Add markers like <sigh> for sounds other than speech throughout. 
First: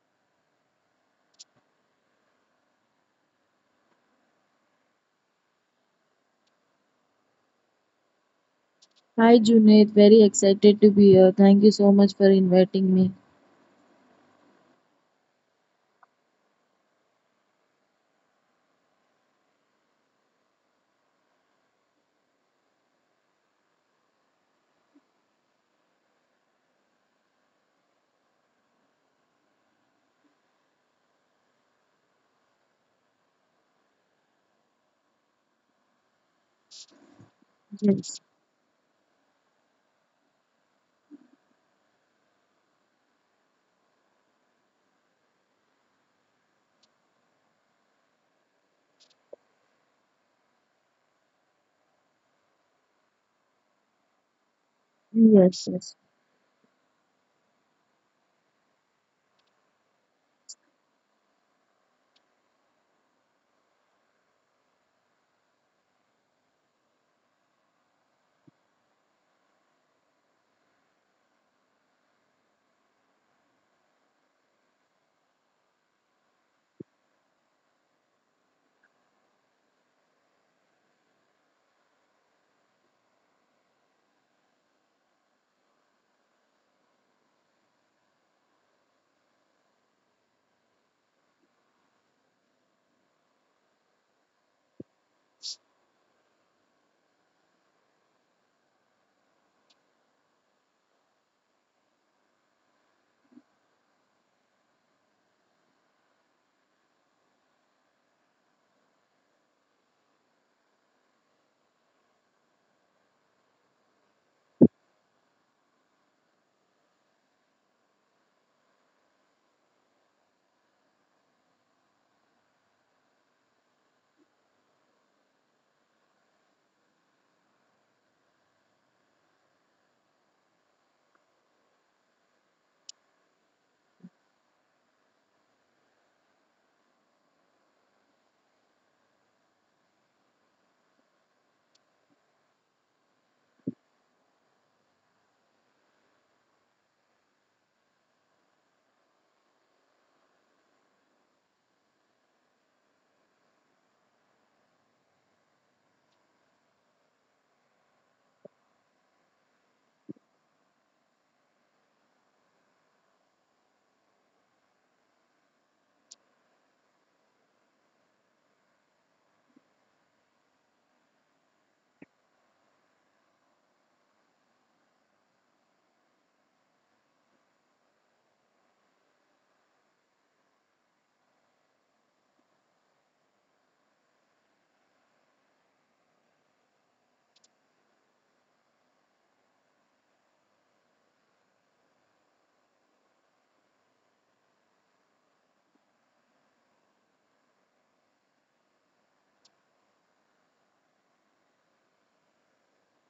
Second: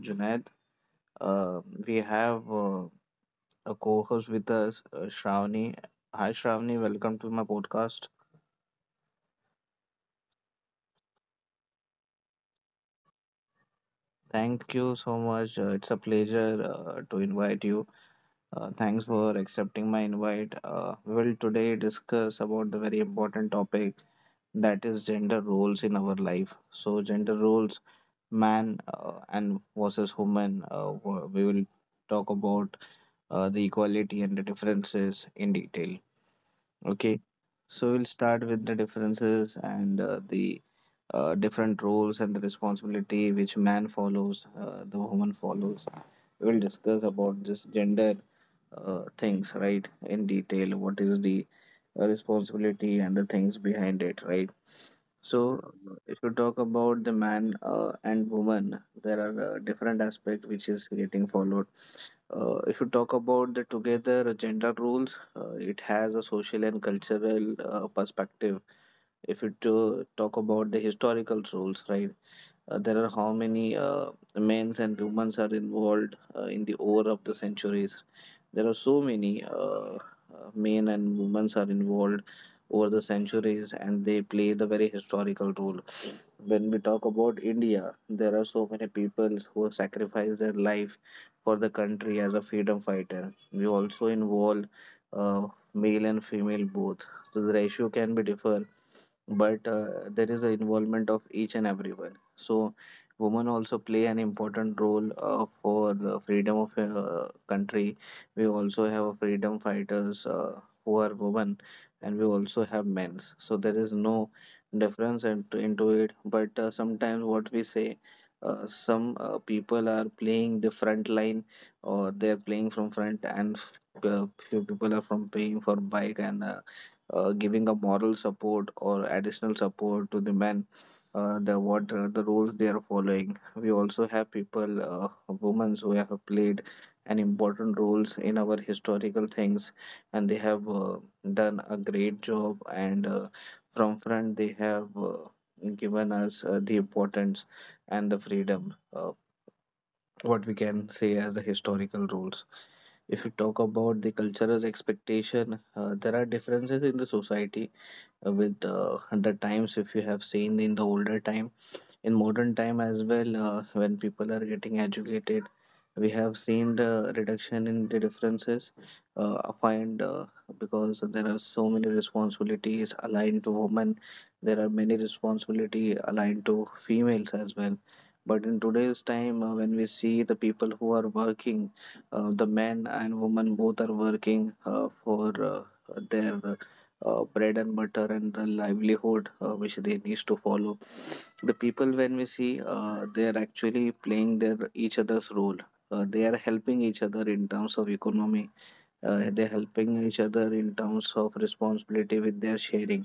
Junaid. Uh, we have a co host with us, Shravani. Hi, Shravani. Welcome to my podcast. Hi Junaid, very excited to be here. Thank you so much for inviting me. Thank you so much. It's a pleasure to invite you. Thanks for accepting my invite. We will today discuss about the very important topic, that is gender roles in our life. So, gender roles, man and versus woman. We will talk about the equality and the differences in detail. Okay, so we'll Yes, start with the differences and the different roles and the responsibility which man follows, the woman follows. We'll discuss about this gender things, right, in detail. What is the responsibility and the things behind it, right? yes, So, yes, if you talk about the man and woman, there are different aspects which is getting followed. If you talk about the together gender roles, it has a social and cultural perspective. If you to talk about the historical roles, right? There are how many men's and women's are involved in the over of the centuries. There are so many uh, men and women's are involved over the centuries, and they play the very historical role. When we talk about India, there are so many people who sacrifice their life for the country as a freedom fighter. We also involve uh, male and female both, so the ratio can be differ, but there is an involvement of each and everyone. So, women also play an important role for the freedom of a country. We also have freedom fighters who are women, and we also have men's. So there is no difference into it. But sometimes what we say. Some people are playing the front line, or they're playing from front and few people are from paying for bike and giving a moral support or additional support to the men, the what are the roles they are following. We also have people, women, who have played an important roles in our historical things, and they have done a great job, and from front they have given us the importance and the freedom, what we can say as the historical roles. If you talk about the cultural expectation, there are differences in the society with the times. If you have seen in the older time, in modern time as well, when people are getting educated, we have seen the reduction in the differences. I find because there are so many responsibilities aligned to women, there are many responsibility aligned to females as well. But in today's time, when we see the people who are working, the men and women both are working for uh, their bread and butter and the livelihood which they need to follow, the people, when we see, they are actually playing their each other's role. They are helping each other in terms of economy. They're helping each other in terms of responsibility with their sharing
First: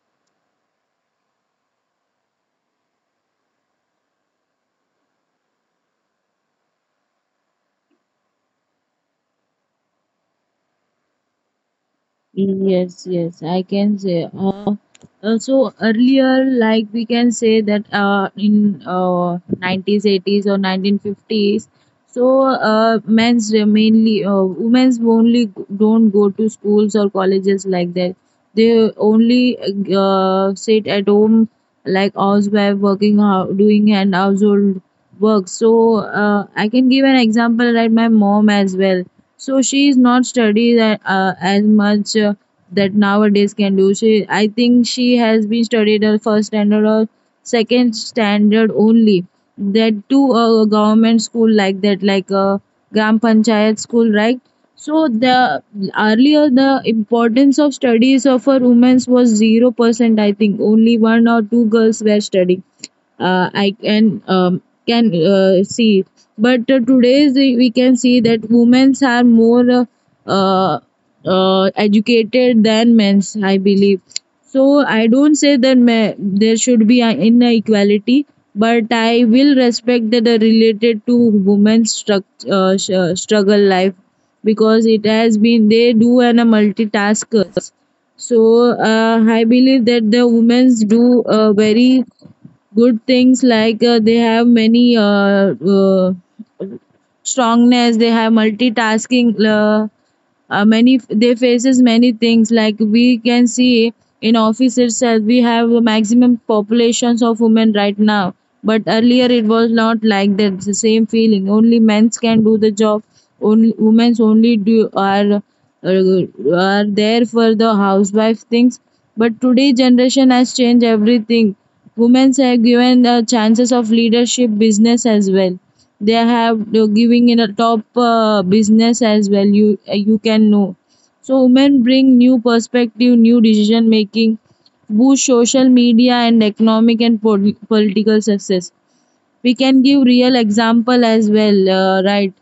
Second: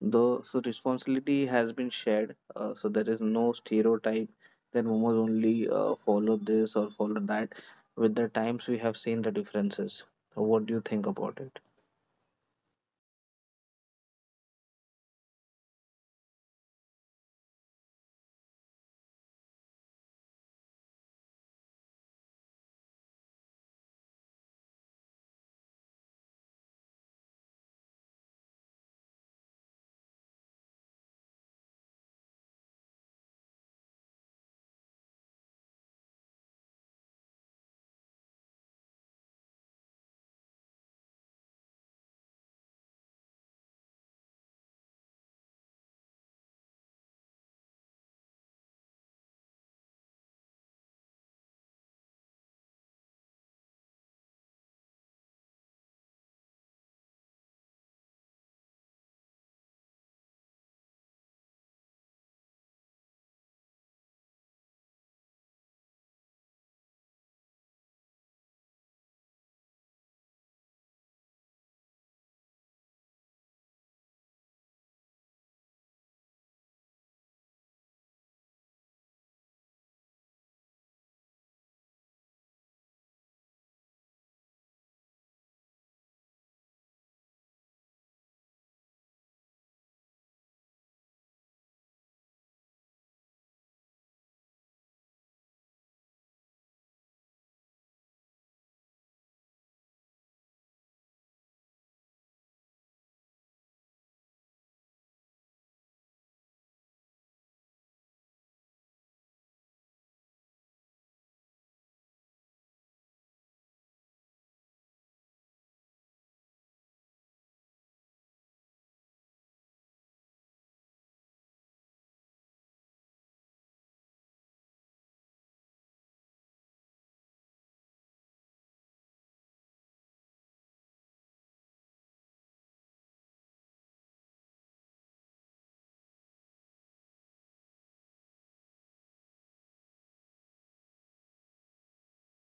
though, so responsibility has been shared. So there is no stereotype that women only follow this or follow that. With the times we have seen the differences. So what do you think about it? yes, yes. I can say. So earlier, like we can say that in 90s, 80s, or 1950s. So mainly women's only don't go to schools or colleges like that. They only sit at home like housewife working out, doing and household work. So I can give an example like my mom as well. So she is not studied as much. That nowadays can do. She, I think she has been studied her first standard or second standard only. That to a government school like that, like a Gram Panchayat school, right? So the earlier the importance of studies of our women's was 0%. I think only one or two girls were studying. I can see, but today we can see that women's are more uh, educated than men, I believe. So I don't say that there should be an inequality, but I will respect that are related to women's struggle life because it has been they do an a multitaskers. So I believe that the women's do very good things like they have many strongness. They have multitasking, many they faces many things, like we can see in office itself we have a maximum populations of women right now. But earlier it was not like that. It's the same feeling only men's can do the job, only women's only do are there for the housewife things. But today generation has changed everything. Women are given the chances of leadership business as well. They have they're giving in a top business as well. You you can know. So women bring new perspective, new decision making, boost social media and economic and political success. We can give real example as well, right?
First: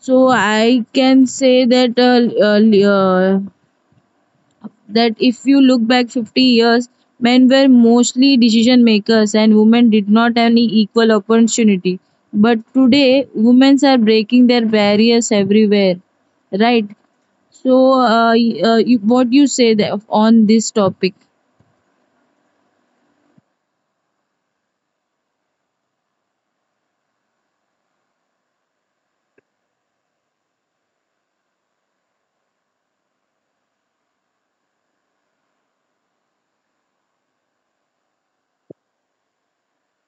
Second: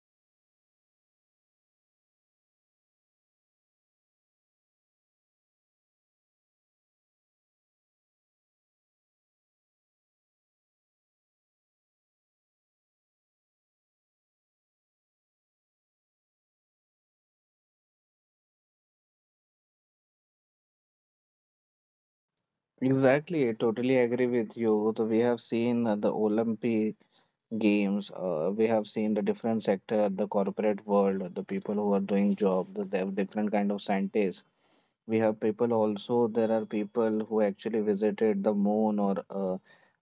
So I can say that uh, uh, that if you look back 50 years, men were mostly decision makers and women did not have any equal opportunity. But today, women are breaking their barriers everywhere, right? So, you, what you say that, on this topic? Exactly, I totally agree with you. So we have seen the Olympic games. We have seen the different sector, the corporate world, the people who are doing job, the different kind of scientists. We have people, also there are people who actually visited the moon, or uh,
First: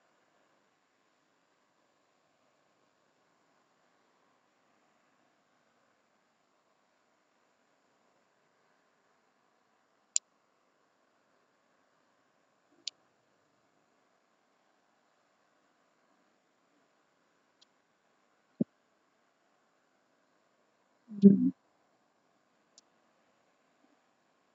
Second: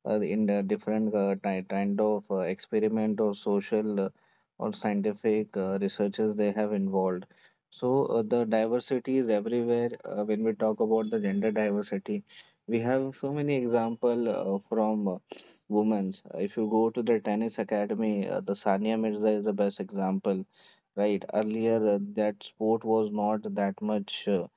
uh, in the different kind of experiment or social or scientific researches they have involved. So the diversity is everywhere. When we talk about the gender diversity, we have so many example, from women's. If you go to the tennis academy, the Sania Mirza is the best example. Right. Earlier, that sport was not that much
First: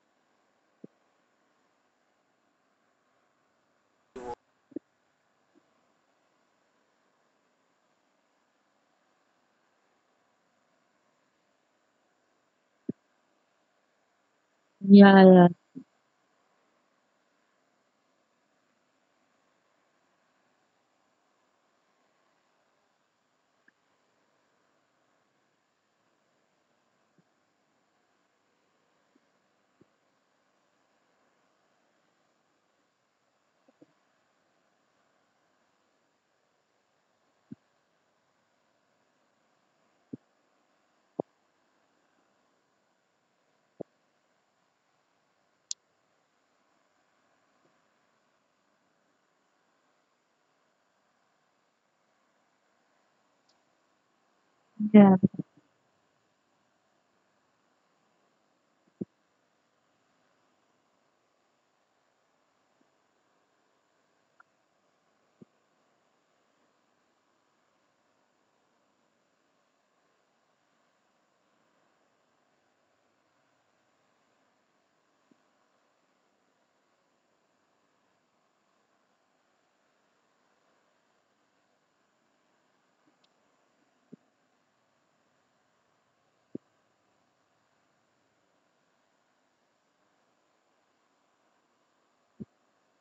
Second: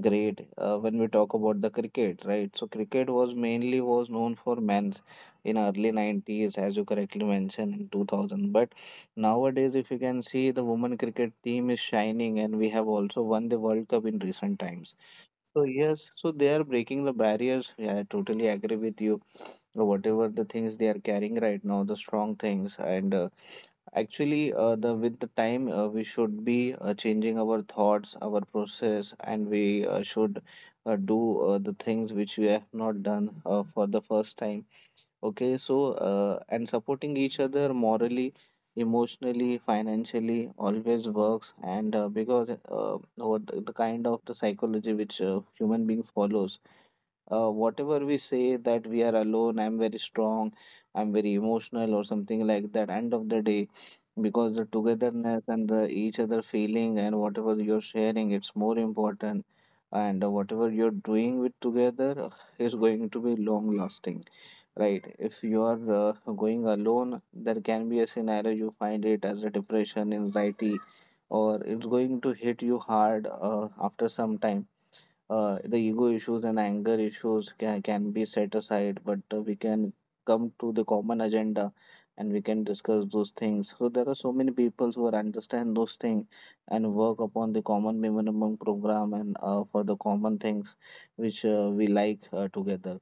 great when we talk about the cricket, right? So cricket was mainly was known for men's in early 90s, as you correctly mentioned, in 2000. But nowadays, if you can see, the women cricket team is shining, and we have also won the World Cup in recent times. Yeah, So yes, so they are breaking the barriers. Yeah, I totally agree with you. Whatever the things they are carrying right now, the strong things, and actually, the with the time, we should be changing our thoughts, our process, and we should do the things which we have not done for the first time. Okay, so and supporting each other morally, emotionally, financially always works, and because over the kind of the psychology which human being follows, whatever we say that we are alone, I'm very strong, I'm very emotional or something like that, end of the day, because the yeah, yeah, togetherness and the each other feeling and whatever you're sharing, it's more important. And whatever you're doing with together is going to be long lasting. Right? If you are going alone, there can be a scenario you find it as a depression, anxiety, or it's going to hit you hard after some time. The ego issues and anger issues can be set aside, but we can come to the common agenda, and we can discuss those things. So there are so many people who are understand those things and work upon the common minimum program, and for the common things which we like together.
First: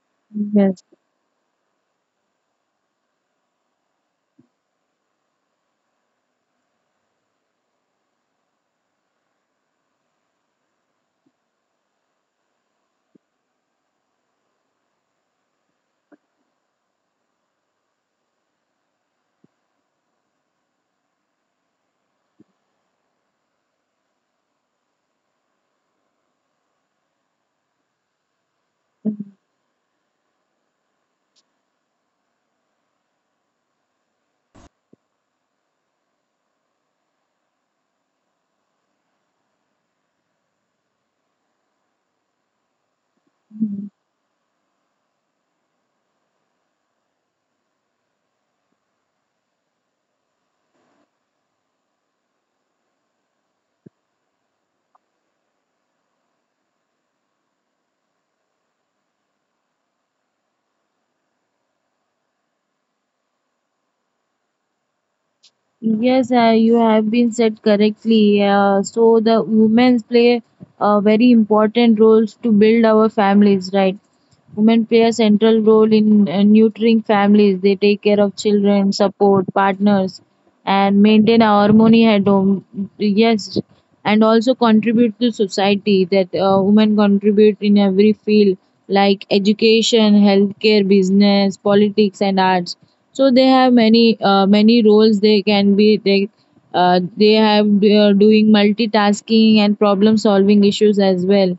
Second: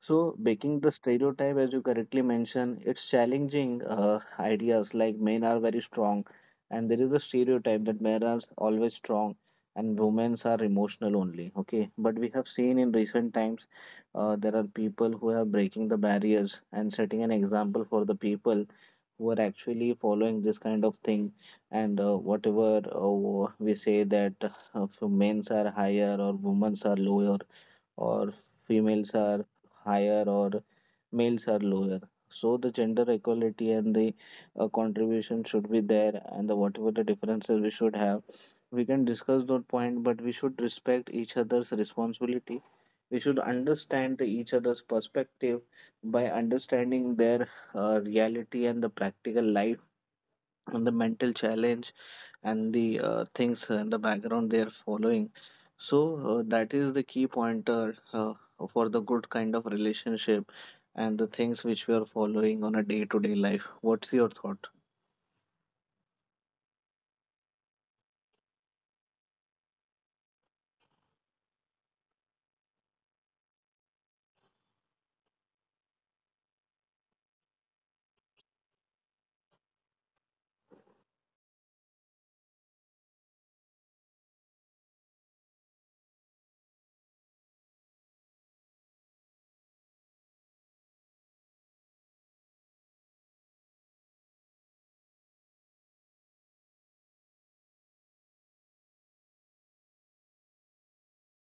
So, breaking yes. the stereotype, as you correctly mentioned, it's challenging ideas like men are very strong, and there is a stereotype that men are always strong and women are emotional only. Okay, but we have seen in recent times there are people who are breaking the barriers and setting an example for the people who are actually following this kind of thing. And whatever we say that men are higher or women are lower, or females are higher or males are lower. So the gender equality and the contribution should be there, and the whatever the differences we should have, we can discuss that point. But we should respect each other's responsibility. We should understand the each other's perspective by understanding their reality and the practical life and the mental challenge and the things in the background they are following. So that is the key pointer for the good kind of relationship and the things which we are following on a day-to-day life. What's your thought? Yes, you have been said correctly. So the women play very important roles to build our families, right? Women play a central role in nurturing families. They take care of children, support partners, and maintain our harmony at home. Yes, and also contribute to society. That women contribute in every field like education, healthcare, business, politics, and arts. So they have many roles. They can be They doing multitasking and problem solving issues as well.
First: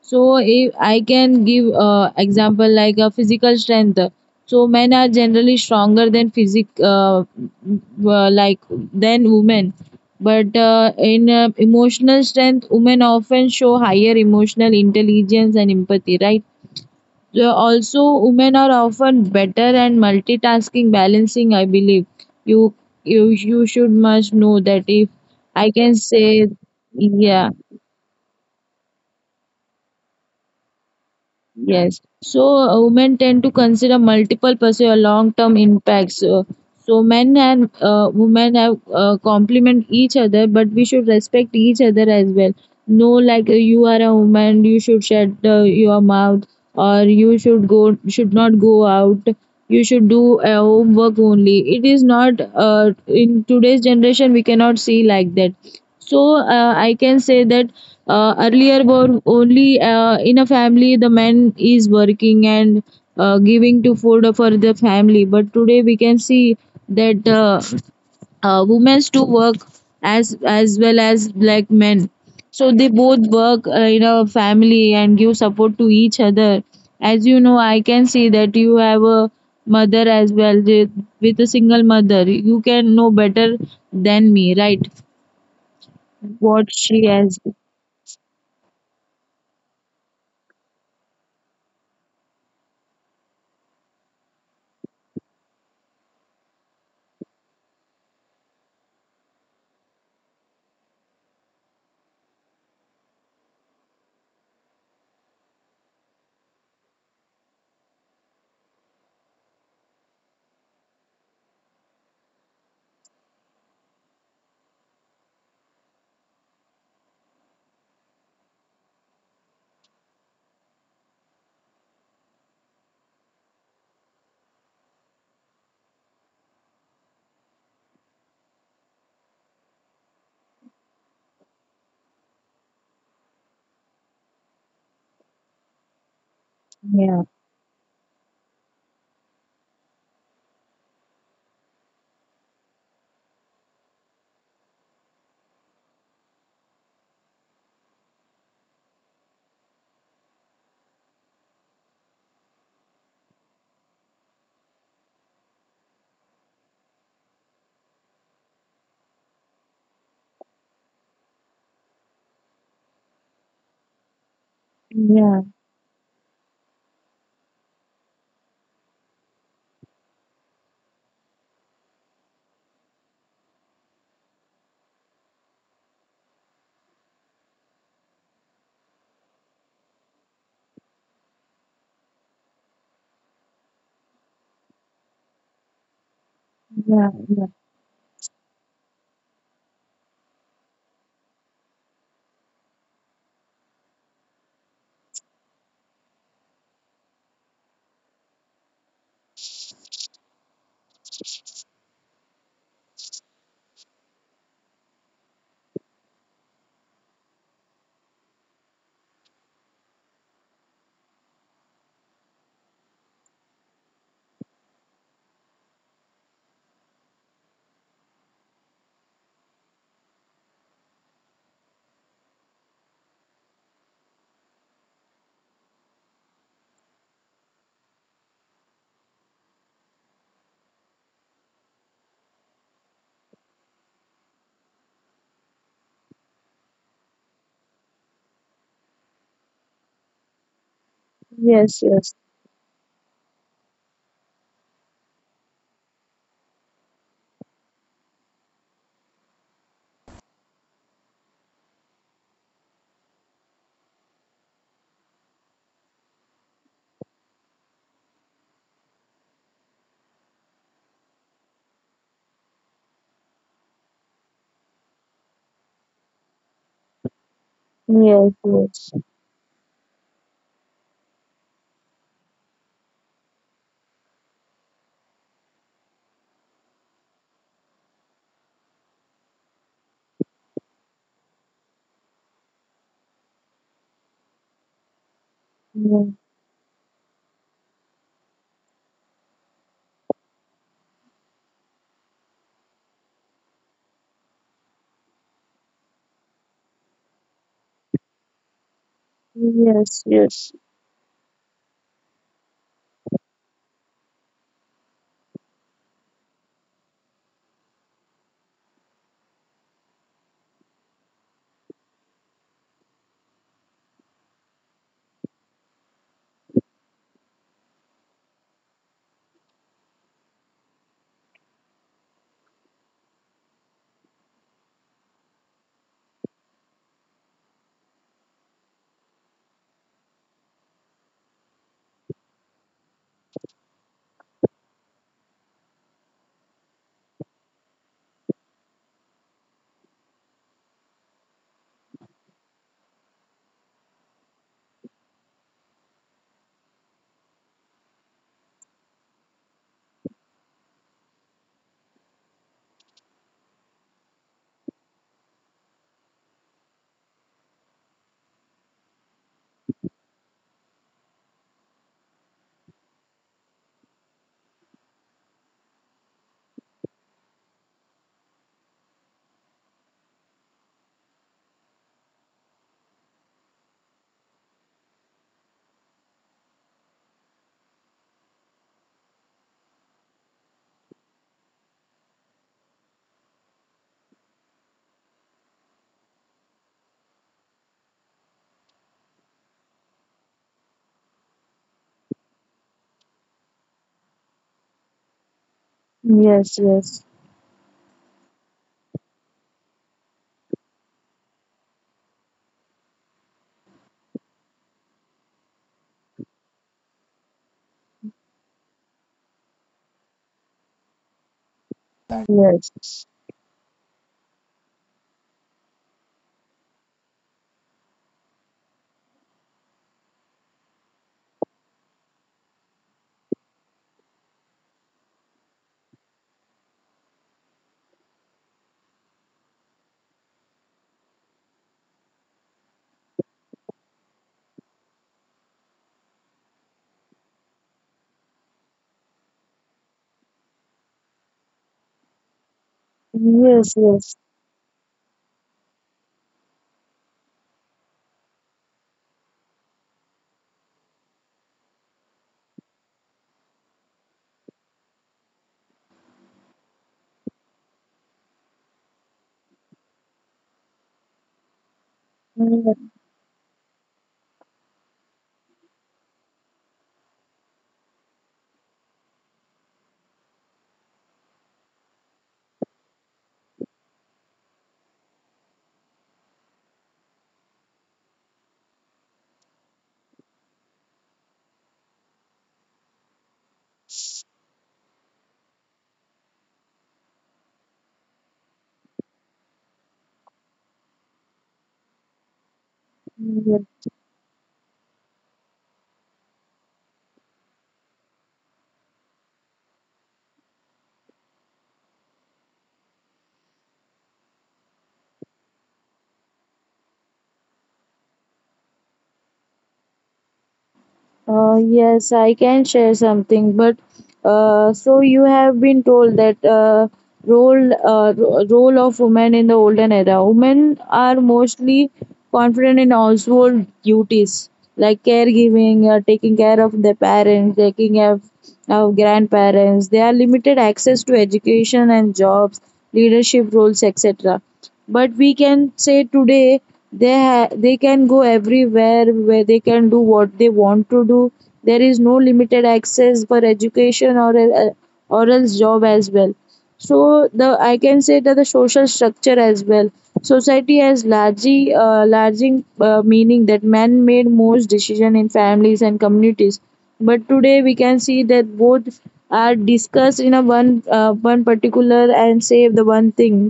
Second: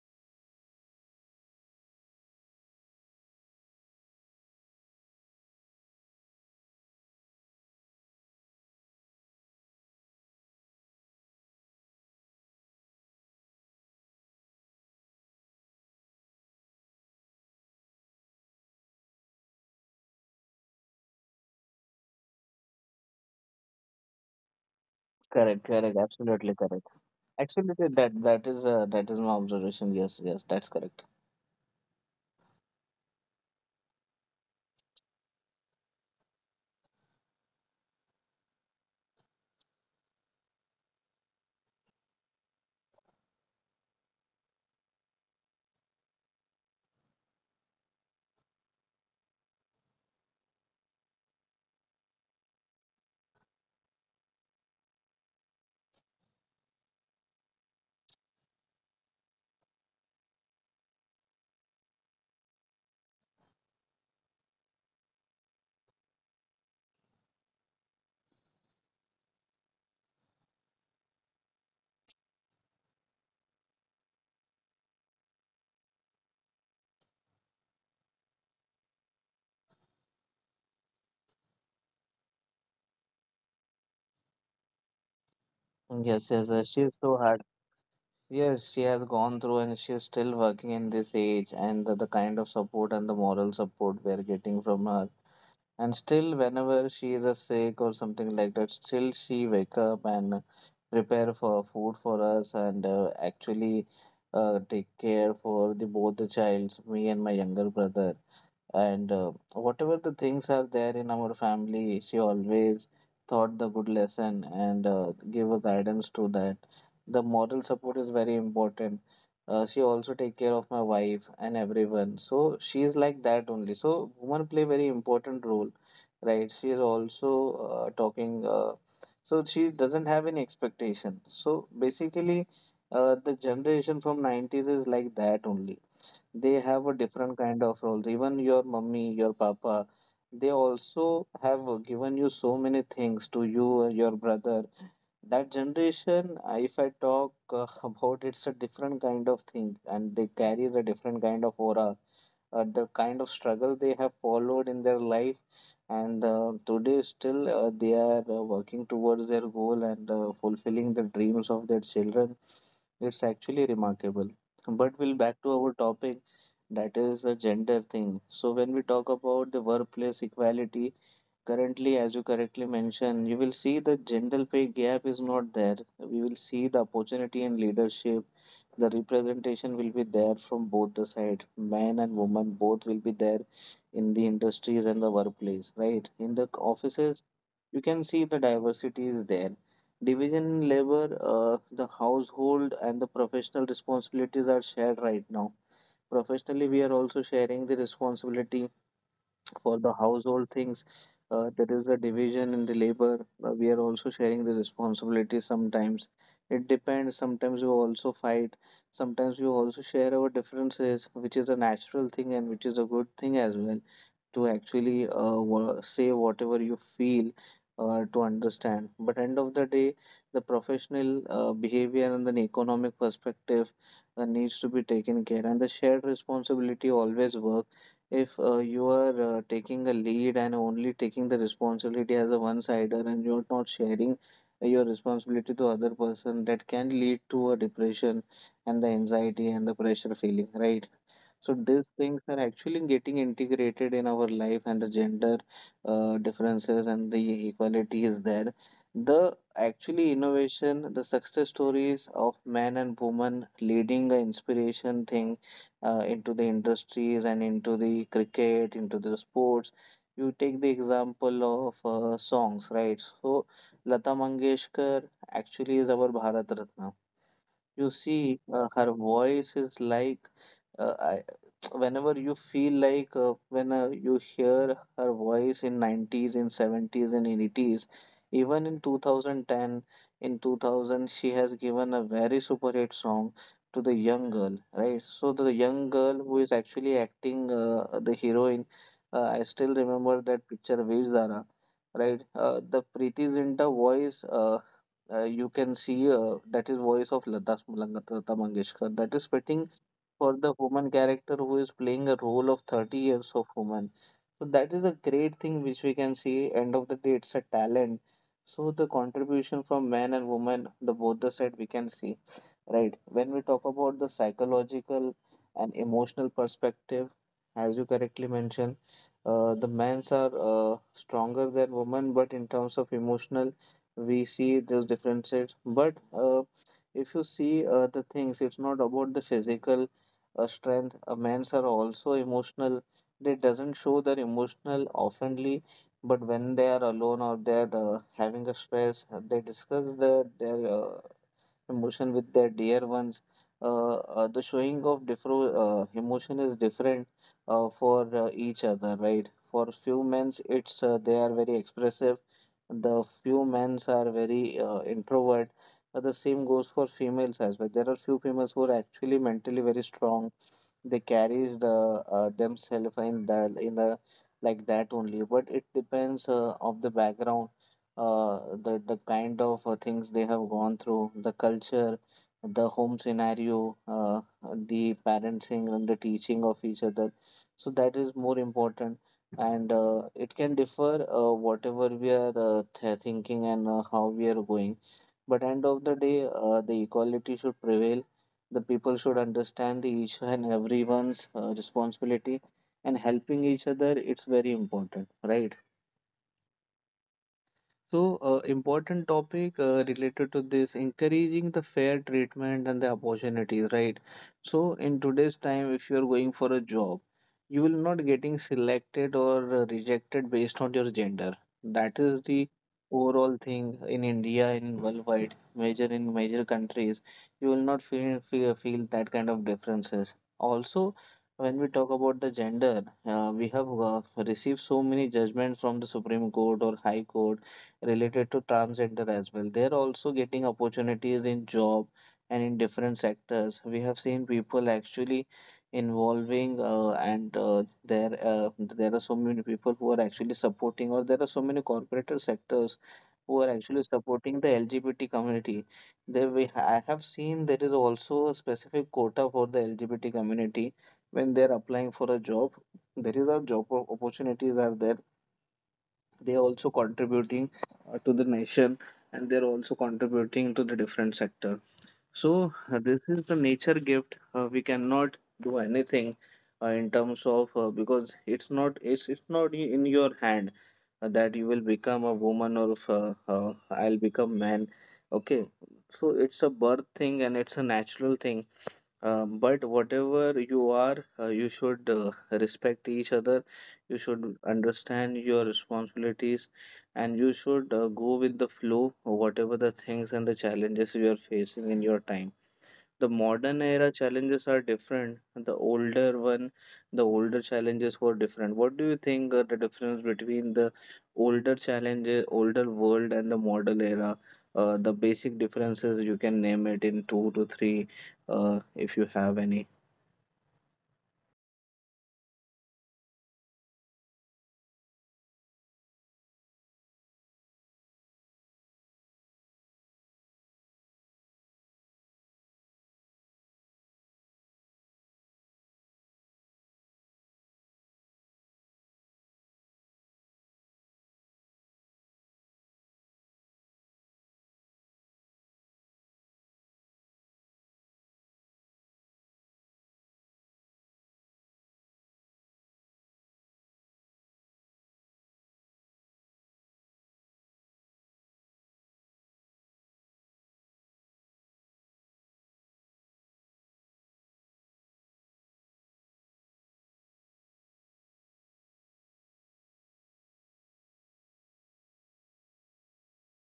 So if I can give example like a physical strength, so men are generally stronger than physic like than women. But in emotional strength, women often show higher emotional intelligence and empathy, right? Yeah, also women are often better and multitasking balancing, I believe. You you you should must know that, if Correct, I can say. Correct. Yeah. Absolutely, that that is my observation. Yes, yes, that's correct. Yes. So women tend to consider multiple pursuit or long-term impacts. So men and women have complement each other, but we should respect each other as well. No, like you are a woman, you should shut your mouth, or you should go should not go out. You should do homework only. It is not in today's generation we cannot see like that. So I can say that earlier were only in a family the man is working and giving to food for the family. But today we can see that women do work as well as like men. So they both work in a family and give support to each other. As you know, I can see that you have a mother as well, with a single mother. You can know better than me, right? Yes, yes, What she is she so has. hard. Yes, she has gone through, and she is still working in this age, and the kind of support and the moral support we are getting from her. And still, whenever she is a sick or something like that, still she wake up and prepare for food for us, and actually take care for the both the childs, me and my younger brother. And whatever the things are there in our family, she always taught the good lesson, and give a guidance to that. The moral support is very important. She also take care of my wife and everyone, so she is like that only. So women play very important role, right? She is also talking. So she doesn't have any expectation. So basically, the generation from 90s is like that only. They have a Yeah, different kind of roles. Even your mummy, your papa, they also have given you so many things to you, your brother. That generation, if I talk <laughs> about, it's a different kind of thing, and they carry the different kind of aura, the kind of struggle they have followed in their life, and today still they are working towards their goal, and fulfilling the dreams of their children. It's actually remarkable. But we'll yeah, back to our topic, that is the gender thing. So when we talk about the workplace equality, currently, as you correctly mentioned, you will see the gender pay gap is not there. We will see the opportunity in leadership, the representation will be there from both the side, man and woman both will be there in the industries and the workplace, right, in the yeah, offices. yeah, You can see the diversity is there. Division in labor, the household and the professional responsibilities are shared right now. Professionally we are also sharing the responsibility for the household things. There is a division in the labor. We are also sharing the responsibility sometimes. It depends. Sometimes we also fight. Sometimes we also share our differences, which is a natural thing and which is a good thing as well to actually say whatever you feel to understand. But end of the day, the professional behavior and the economic perspective needs to be taken care, and the shared responsibility always work if you are taking a lead and only taking the responsibility as a one-sider and you're not sharing your responsibility to other person, that can lead to a depression and the anxiety and the pressure feeling, right? So yes, these yes, things are actually getting integrated in our life, and the gender differences and the equality is there. The actually innovation, the success stories of men and women leading the inspiration thing into the industries and into the cricket, into the sports. You take the example of songs, right? So Lata Mangeshkar actually is our Bharat Ratna. You yes, see, her yes, voice is like uh, I, <tsk> whenever you feel like when you hear her voice in 90s, in 70s, and in 80s, even in 2010, in 2000, she has given a very super hit song to the young girl, right? So the young yeah. girl who is actually acting the heroine, I still remember that picture, Veer Zara, right? The Preeti Zinta voice. You can see that is voice of Lata Mangeshkar that is fitting Yes, for yes, the woman character who is playing a role of 30 years of woman, so that is a great thing which we can see. End of the day, it's a talent. So the contribution from man and woman, the both the side we can see, right? When we talk about the psychological and emotional perspective, as you correctly mentioned, the men's are stronger than women, but in terms of emotional, we see those differences. But if you see the things, it's not about the physical strength. Men's are also emotional, they doesn't show their emotional oftenly, but when they are alone or they're having a stress, they discuss their emotion with their dear ones. The showing of different emotion is different for each other, right? For few men's, it's they are very expressive. The few men's are very introvert. The same goes for females as well. There are few females who are actually mentally very strong, they carries the themselves in the like that only, but it depends of the background, uh, the kind of things they have gone through, the culture, the home scenario, the parenting and the teaching of each other, so that is more important. And it can differ whatever we are thinking and how we are going. But end of the day, the equality should prevail, the people should understand the each and everyone's responsibility and helping each other, it's very important, right? yes, yes, yes, So, important topic related to this encouraging the fair treatment and the opportunities, right? So, in today's time, if you are going for a job, you will not getting selected or rejected based on your gender. That is the yes, overall thing in India, in worldwide, major in major countries. You will not feel that kind of differences. Also, when we talk about the gender, we have received so many judgments from the Supreme Court or High Court related to transgender as well. They're also getting opportunities in job and in different sectors. We have seen people actually involving and there there are so many people who are actually supporting, or there are so many corporate sectors who are actually supporting the LGBT community. There we I have seen there is also a specific quota for the LGBT community when they're applying for a job. There is a job opportunities are there, they are also contributing to the nation, and they're also contributing to the different sector. yes, So yes, this is the nature gift, we cannot do anything in terms of because it's not in your hand that you will become a woman or if, I'll become man. Okay, so it's a birth thing and it's a natural thing. But whatever you are, you should respect each other. You should understand your responsibilities, and you should go with the flow, whatever the things and the challenges you are facing in your time. The modern yes. era challenges are different. The older one, the older challenges were different. What do you think are the difference between the older challenges, older world, and the modern era? The basic differences you can name it in two to three, if you have any. Yes, I can share something, but so you have been told that role of women in the olden era. Women are mostly confident in household duties like caregiving, taking care of their parents, taking care of grandparents. They are limited access to education and jobs, leadership roles, etc. But we can say today they can go everywhere, where they can do what they want to do. There is no limited access for education or or else job as well. So the I can say that the social structure as well, society has largely larging meaning that man made most decision in families and communities. But today we can see that both are discussed in a one particular and say the one thing.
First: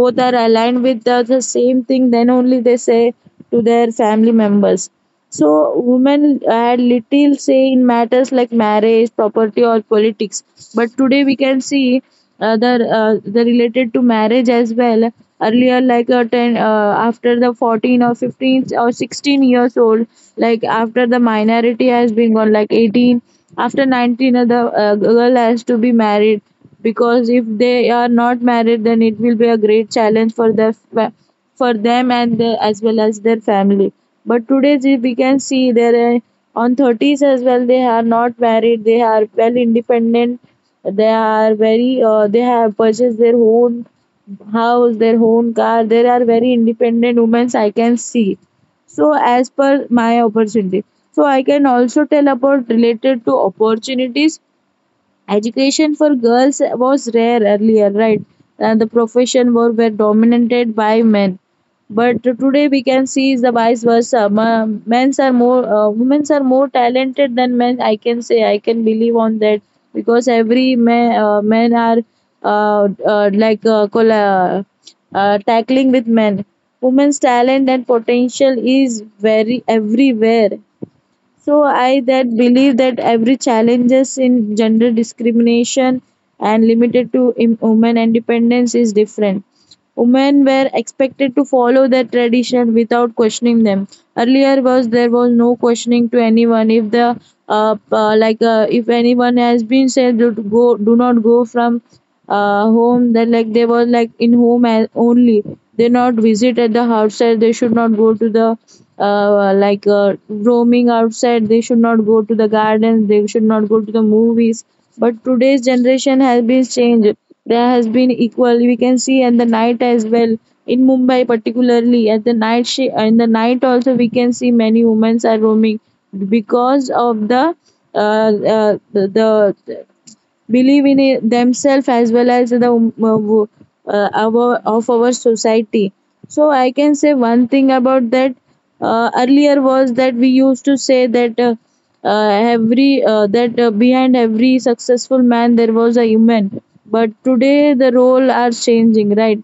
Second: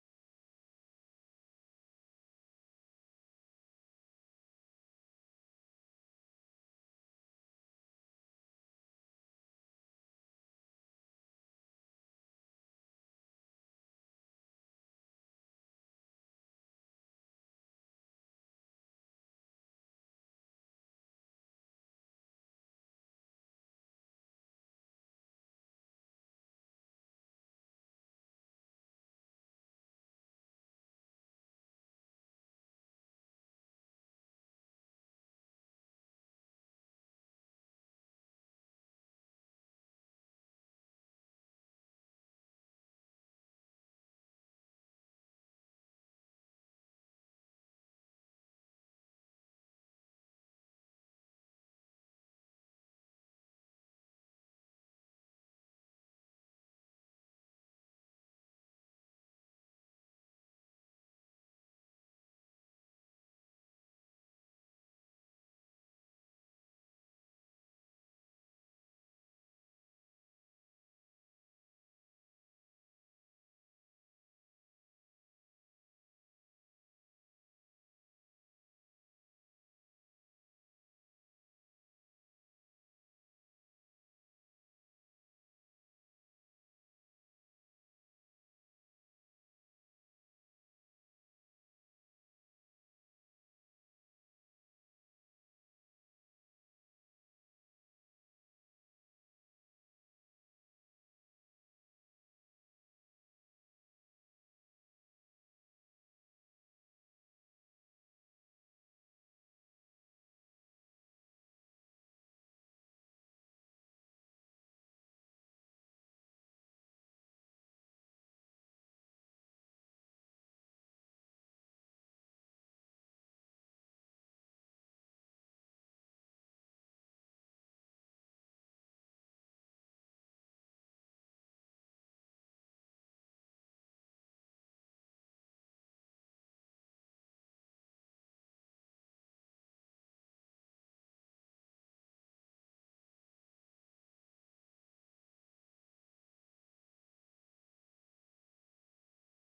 Both are aligned with the same thing, then only they say to their family members. So women had little say in matters like marriage, property, or politics. But today we can see uh, the the related to marriage as well. Earlier, like ten, after the 14 or 15 or 16 years old, like after the minority has been gone, like 18, after 19, the girl has to be married, because if they are not married then it will be a great challenge for their for them and as well as their family. But today we can see there are on 30s as well they are not married, they are well independent. They are very They have purchased their own house, their own car. There are very independent women, I can see. So as per my opportunity, so I can also tell about related to opportunities. Education for girls was rare earlier, right? And the profession were dominated by men. But today we can see is the vice versa. Men's are more, women's are more talented than men. I can say, I can believe on that, because every man, men are uh, uh, like uh, col- uh, tackling with men. Women's talent and potential is very everywhere. So I that believe that every challenges in gender discrimination and limited to women independence is different. Women were expected to follow their tradition without questioning them. Earlier was there was no questioning to anyone. If the like If anyone has been said to go, do not go from home. That like they were like in home only, they not visit at the outside. They should not go to the roaming outside, they should not go to the gardens, they should not go to the movies. But today's generation has been changed. There has been equal, we can see at the night as well. In Mumbai particularly at the night, she in the night also we can see many women are roaming, because of the believe in it themselves, as well as our of our society. So I can say one thing about that. Earlier was that we used to say that uh, every that behind every successful man there was a human. But today the role are changing, right?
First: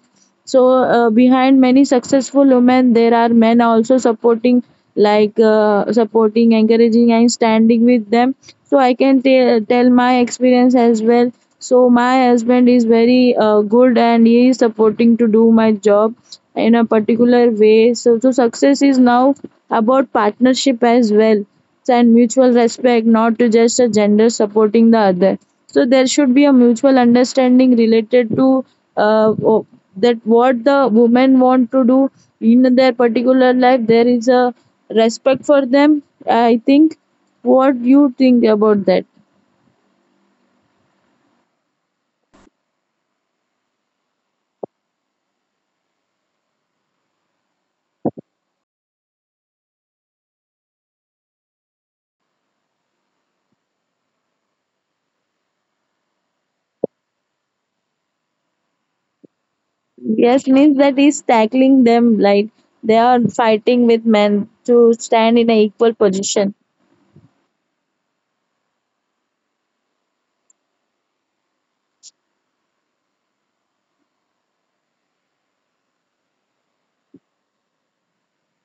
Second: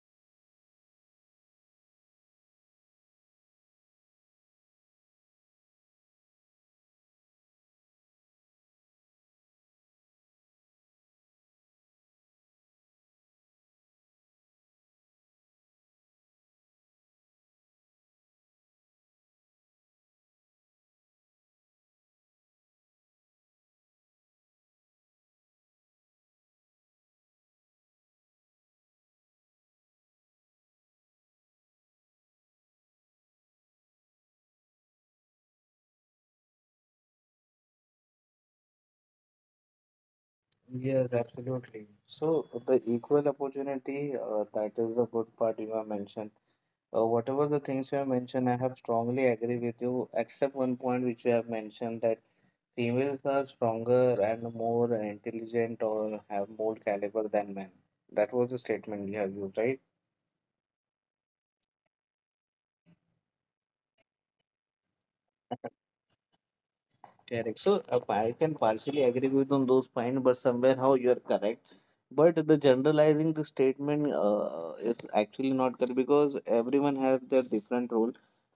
So behind many successful women there are men also supporting, like supporting, encouraging, and standing with them. So I can tell my experience as well. So my husband is very good and he is supporting to do my job in a particular way. So success is now about partnership as well, and mutual respect, not to just a gender supporting the other. So there should be a mutual understanding related to uh, o- that what the women want to do in their particular life. There is a respect for them, I think. What you think about that? Yes, absolutely. So the equal opportunity, that is the good part you have mentioned. Whatever the things you have mentioned, I have strongly agree with you, except one point which you have mentioned that. Females are stronger and more intelligent or have more caliber than men. That was the statement you have used, right? Yes, means that is tackling them like they are fighting with men to stand in an equal position. Correct. So I can partially agree with on those points, but somewhere how you are correct. But the generalizing the statement is actually not correct because everyone has their different role.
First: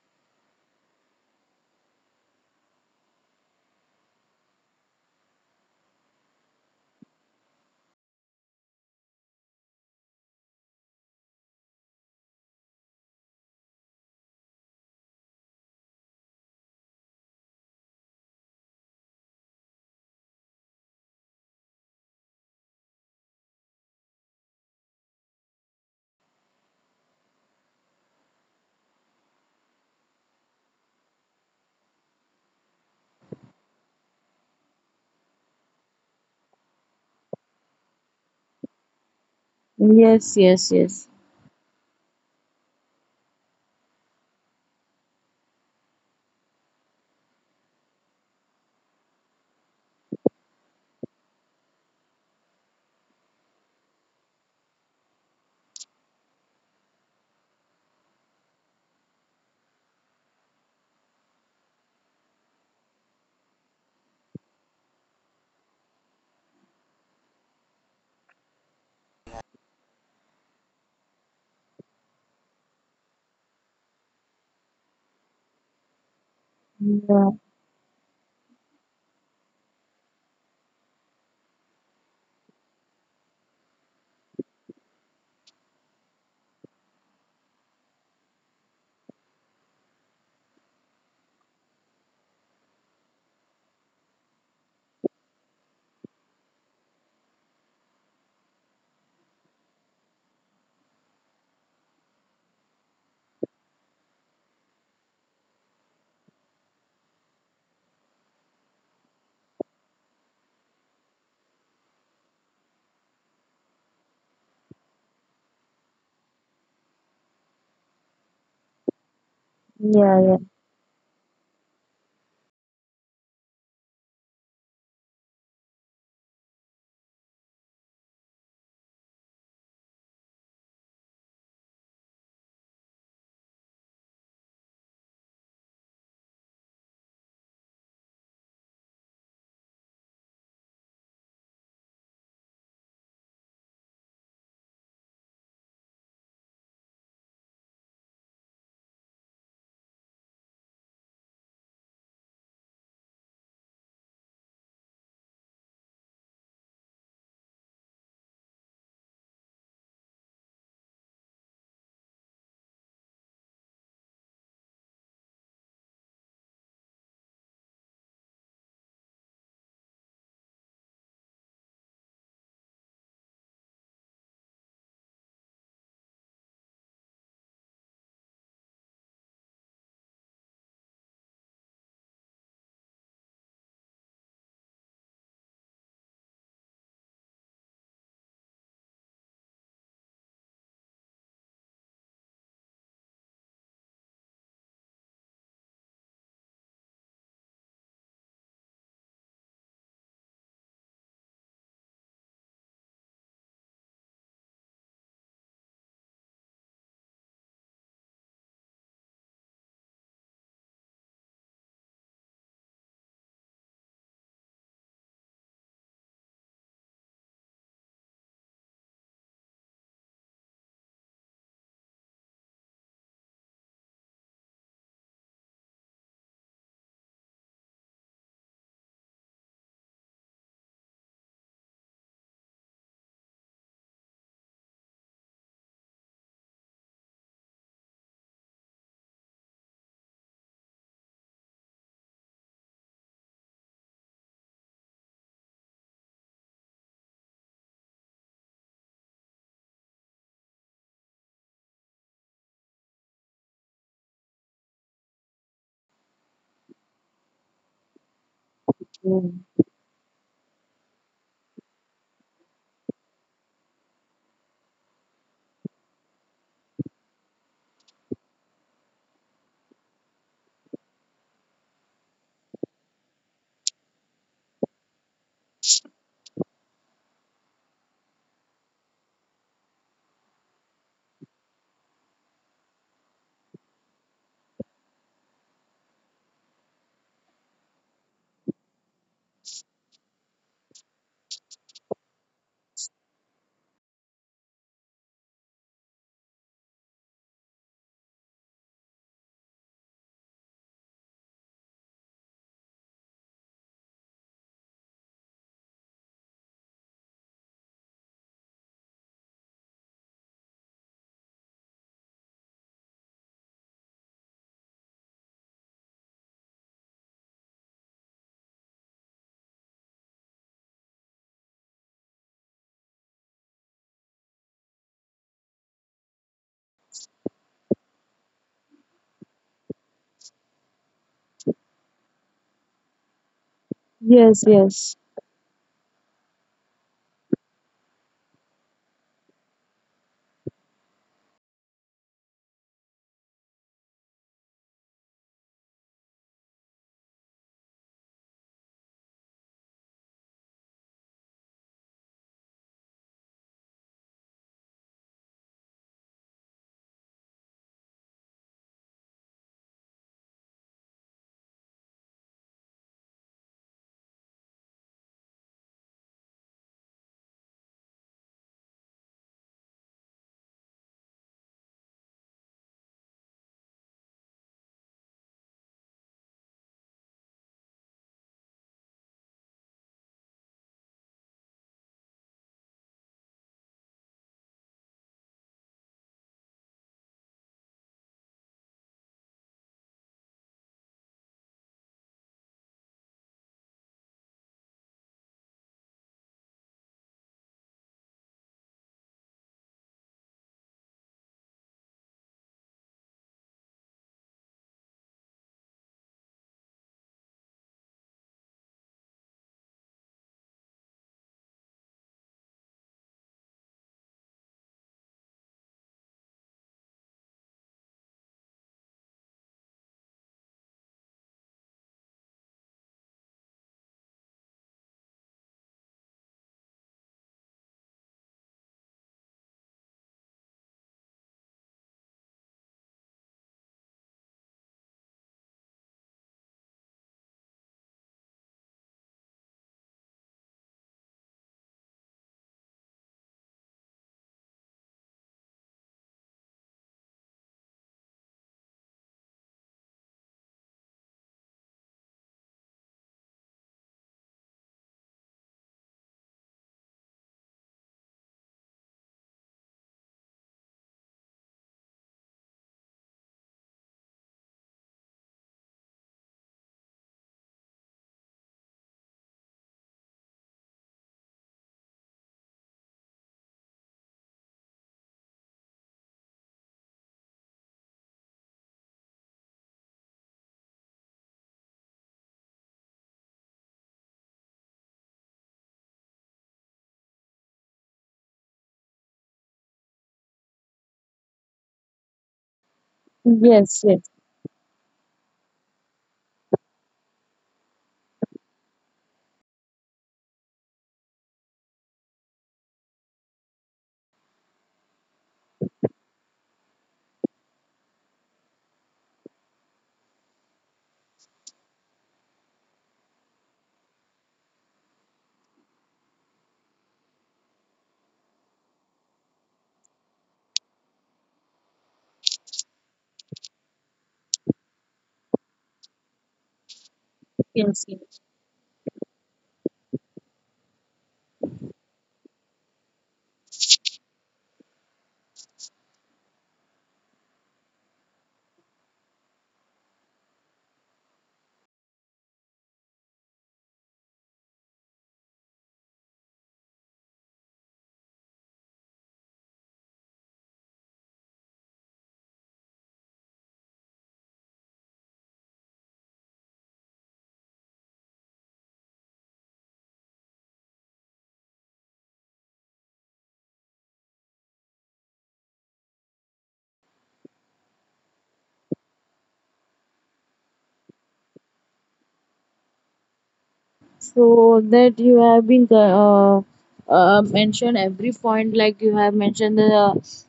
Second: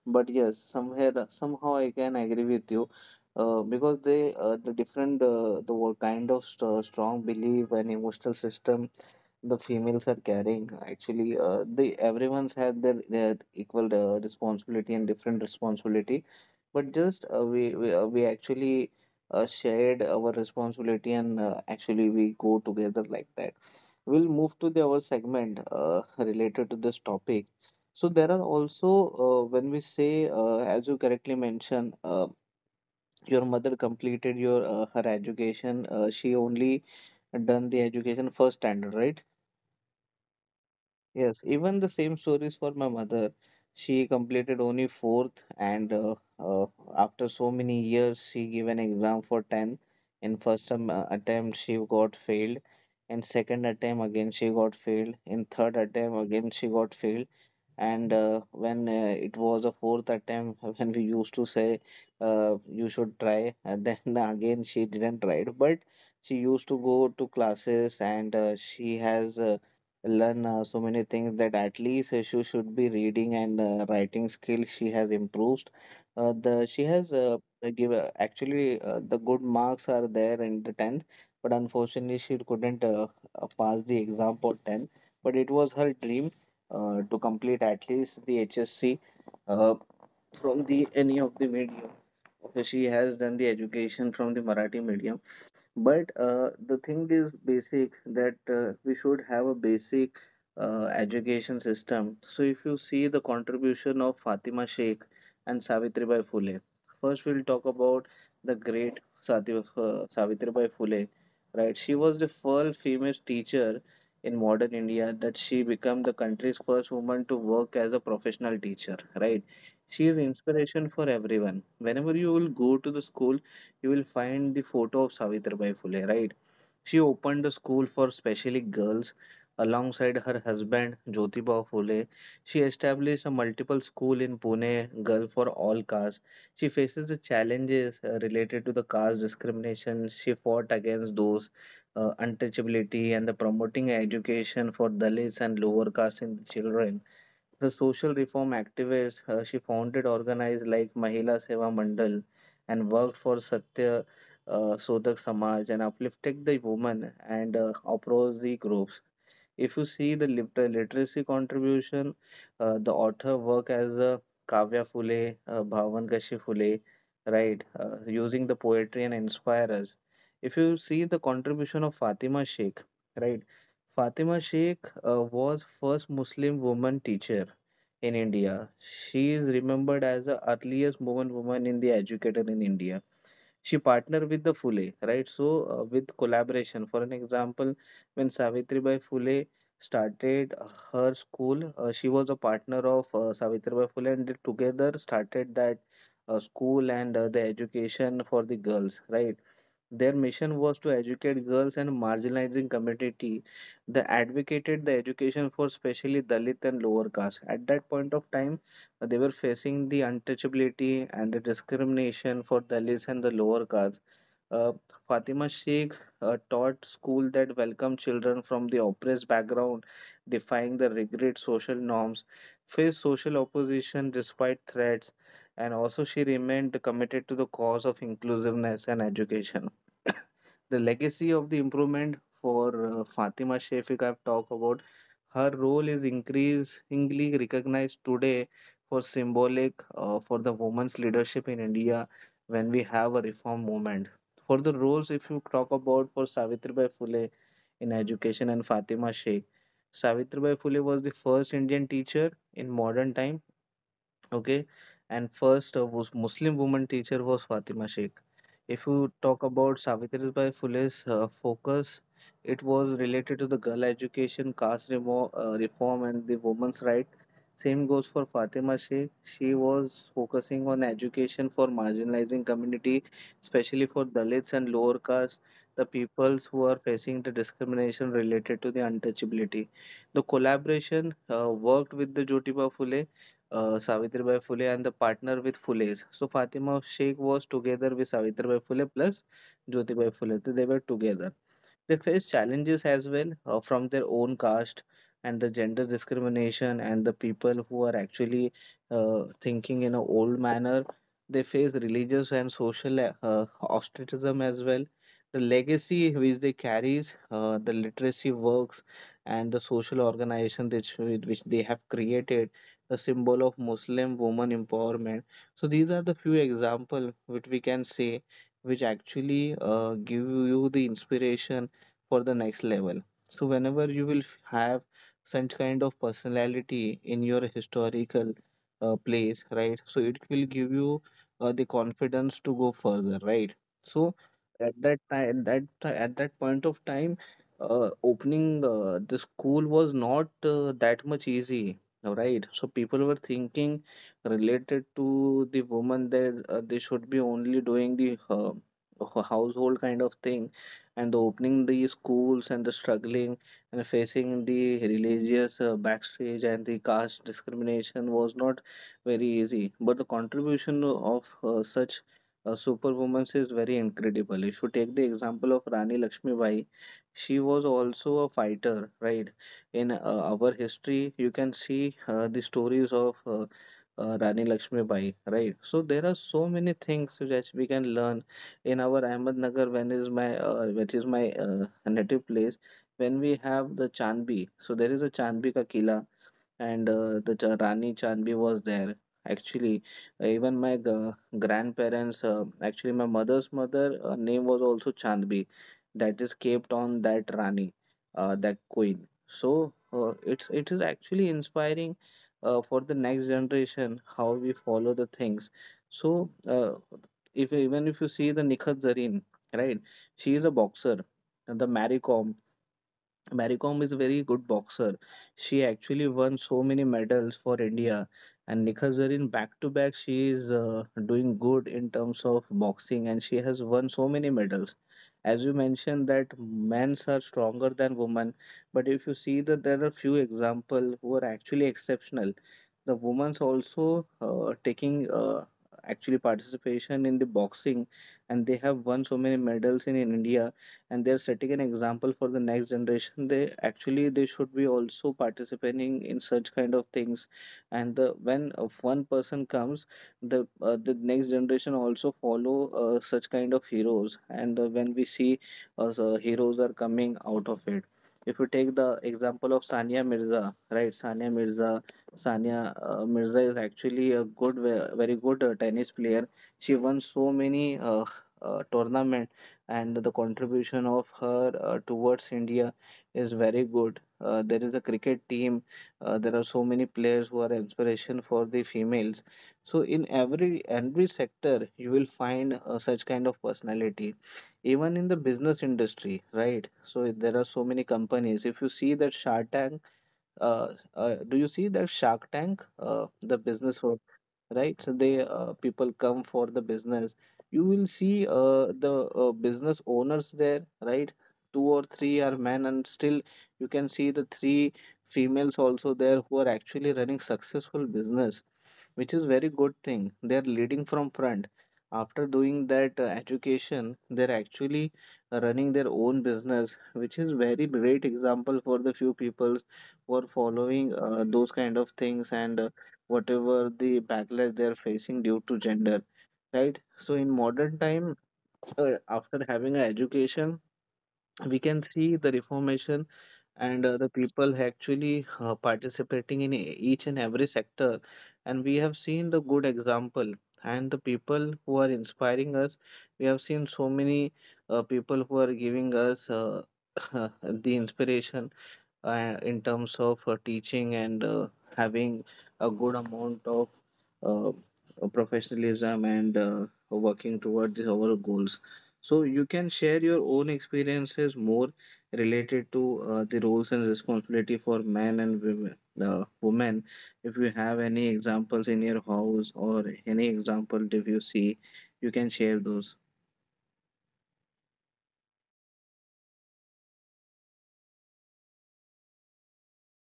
But yes, somewhere somehow I can agree with you because they the different kind of strong belief and emotional system, the females are carrying. Actually they, everyone's had their equal responsibility and different responsibility, but just we actually shared our responsibility and actually we go together like that. We'll move to the our segment related to this topic. So there are also when we say, as you correctly mentioned, your mother completed your her education, she only done the education first standard, right? Yes, yes, yes. Yes, even the same stories for my mother. She completed only fourth, and after so many years, she gave an exam for 10. In first attempt, she got failed. In second attempt, again, she got failed. In third attempt, again, she got failed. And when it was a fourth attempt <laughs> when we used to say you should try, and then <laughs> again she didn't try it. But she used to go to classes, and she has learned so many things, that at least she should be reading, and writing skill she has improved. The She has Yeah, give actually the good marks are there in the 10th, but unfortunately she couldn't pass the exam for 10th. But it was her dream to complete at least the HSC uh, from the any of the medium. So she has done the education from the Marathi medium. But the thing is basic, that we should have a basic education system. So if you see the contribution of Fatima Sheikh and Savitribai Phule, first we'll talk about the great Savitribai Phule, right? She was the first female teacher in modern India, that she became the country's first woman to work as a professional teacher, right? She is yeah, yeah. inspiration for everyone. Whenever you will go to the school, you will find the photo of Savitribai Phule, right? She opened a school for specially girls alongside her husband Jyotibha Phule. She established a multiple school in Pune, girl for all castes. She faces the challenges related to the caste discrimination. She fought against those untouchability and the promoting education for Dalits and lower caste in children, the social reform activist. She founded organized like Mahila Seva Mandal and worked for Satya Sodak Samaj and uplifted the women and opposed groups. If you see the literacy contribution, the author work as Kavya Phule, Bhavan Kashi Phule, right, using the poetry and inspire us. If you see the contribution of Fatima Sheikh, right, Fatima Sheikh was first Muslim woman teacher in India. She is remembered as the earliest woman in the educator in India. She partnered with the Fule, right? So, with collaboration. For an example, when Savitribai Phule started her school, she was a partner of Savitribai Phule, and they together started that school and the education for the girls, right? Their mission was to educate girls and marginalizing community. They advocated the education for especially Dalit and lower caste. At that point of time, they were facing the untouchability and the discrimination for Dalits and the lower caste. Uh, Fatima Sheikh taught school that welcomed children from the oppressed background, defying the rigid social norms, faced social opposition despite threats, and also she remained committed to the cause of inclusiveness and education, the legacy of the improvement for Fatima Shafiq, I've talked about. Her role is increasingly recognized today for symbolic, for the women's leadership in India when we have a reform movement. For the roles, if you talk about for Savitribai Phule in education and Fatima Sheikh, Savitribai Phule was the first Indian teacher in modern times. Okay, and first, was Muslim woman teacher was Fatima Sheikh. If you Yeah. talk about Savitribai Phule's focus, it was related to the girl education, reform, and the women's right. Same goes for Fatima Sheikh. She was focusing on education for marginalizing community, especially for Dalits and lower caste, the peoples who are facing the discrimination related to the untouchability. The collaboration worked with the Jyotiba Phule, Savitribai Phule and the partner with Phule's. So Fatima Sheikh was together with Savitribai Phule plus Jyotibai Phule. So they were together. They face challenges as well, from their own caste and the gender discrimination and the people who are actually thinking in an old manner. They face religious and social ostracism as well. The legacy which they carries, the literacy works, and the social organization which they have created, the symbol of Muslim woman empowerment. So these are the few examples which we can say, which actually give you the inspiration for the next level. So whenever you have such kind of personality in your historical place, right? So it will give you the confidence to go further, right? So Yes, at yes. that time, at that point of time, opening the school was not that much easy, right? So people were thinking related to the woman that they should be only doing the household kind of thing and the opening the schools and the struggling and facing the religious backstage and the caste discrimination was not very easy. But the contribution of such superwomen is very incredible. If you take the example of Rani Lakshmibai, she was also a fighter, right? In our history, you can see the stories of Rani Lakshmibai, right? So there are so many things which we can learn in our Ahmednagar, when is my which is my native place, when we have the Chandbi. So there is a Chandbi ka Kila, and Rani Chandbi was there. Actually, even grandparents, actually my mother's mother, name was also Chandbi, that is kept on that Rani, that queen. So it is actually inspiring for the next generation how we follow the things. So if even if you see the Nikhat Zareen, right, she is a boxer, and the Mary Kom. Mary Kom is a very good boxer. She actually won so many medals for India. And Nikha Zarin, back to back, she is doing good in terms of boxing and she has won so many medals. As you mentioned, that men's are stronger than women. But if you see that there are few examples who are actually exceptional, the women's also taking actually participation in the boxing, and they have won so many medals in India, and they're setting an example for the next generation. They actually they should be also participating in such kind of things. And the when of one person comes, the next generation also follow such kind of heroes, and when we see, so heroes are coming out of it. If you take the example of Sania Mirza, right, Sania Mirza is actually very good tennis player. She won so many tournaments, and the contribution of her towards India is very good. There is a cricket team. There are so many players who are inspiration for the females. So in every sector, you will find such kind of personality. Even in the business industry, right? So there are so many companies. If you see that Shark Tank, do you see that Shark Tank, the business Yes, for, yes, right? So they people come for the business. You will see the business owners there, right? Two or three are men, and still you can see the three females also there who are actually running successful business, which is very good thing. They are leading from front. After doing that education, they're actually running their own business, which is very great example for the few peoples who are following those kind of things, and whatever the backlash they are facing due to gender, right? So in you modern can see. time, after having an education, we can see the reformation and the people actually participating in each and every sector, and we have seen the good example and the people who are inspiring us. We have seen so many people who are giving us <laughs> the inspiration in terms of teaching and having a good amount of uh, professionalism and working towards our goals. So you can share your own experiences more related to the roles and responsibility for men and women. Women, if you have any examples in your house or any example if you see, you can share those. So that you have been mentioned every point, like you have mentioned the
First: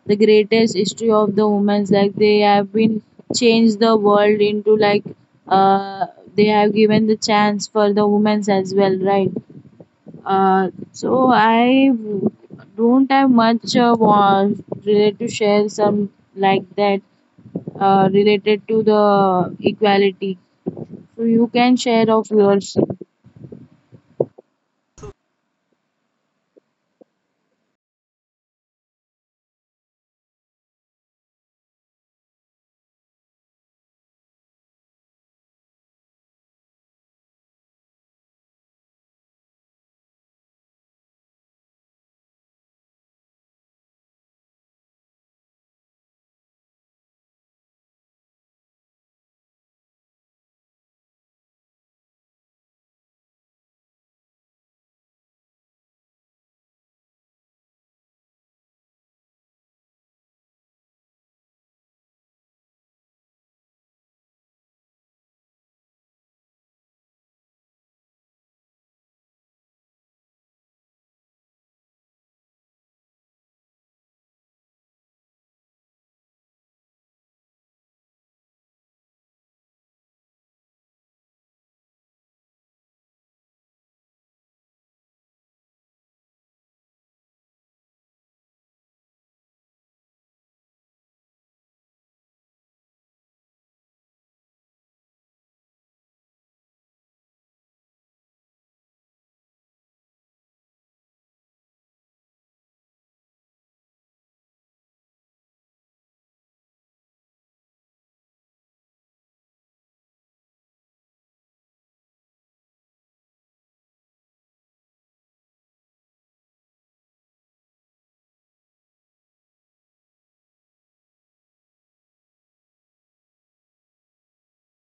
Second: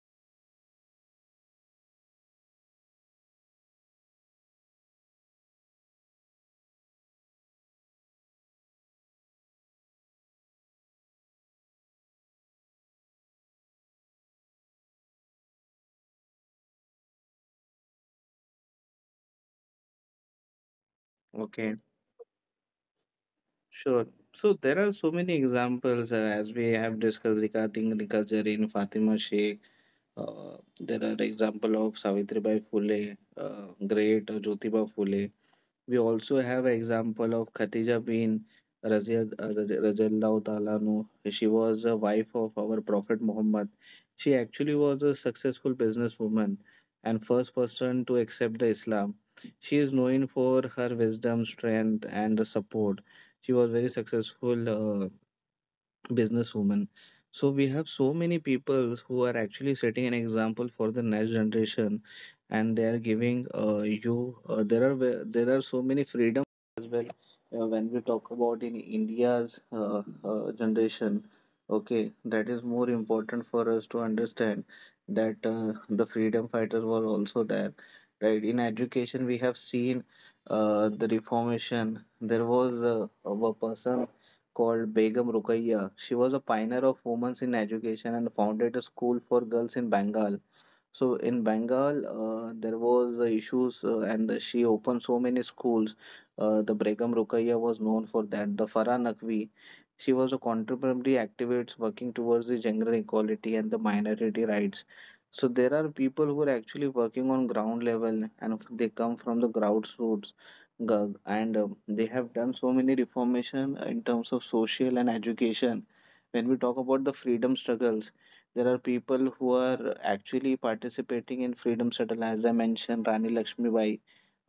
the greatest history of the women's, like they have been changed the world into like uh they have given the chance for the women's as well, right? So I don't have much related to share some like that related to the equality. So you can Okay. share of yours. Sure. So there are so many examples as we have discussed regarding Nika Zareen, Fatima Sheikh. There are example of Savitribai Phule, great Jyotiba Phule. We also have an example of Khadija bin Radiallahu Ta'ala anhu. She was a wife of our Prophet Muhammad. She actually was a successful businesswoman and first person to accept the Islam. She is known for her wisdom, strength, and the support. She was very successful businesswoman. So we have so many people who are actually setting an example for the next generation, and they are giving you. There are there are so many freedom as well, when we talk about in India's generation. Okay, that is more important for us to understand that the freedom fighters were also there, right? In education, we have seen the reformation. There was a person called Begum Rukayya. She was a pioneer of women's in education and founded a school for girls in Bengal. So in Bengal, there was the issues, and the, she opened so many schools. The Begum Rukaiya was known for that. The Farah Naqvi, she was a contemporary activist working towards the gender equality and the minority rights. So there are people who are actually working on ground level, and they come from the grassroots, and they have done so many reformation in terms of social and education. When we talk about the freedom struggles, there are people who are actually participating in freedom struggle. As I mentioned, Rani Lakshmibai,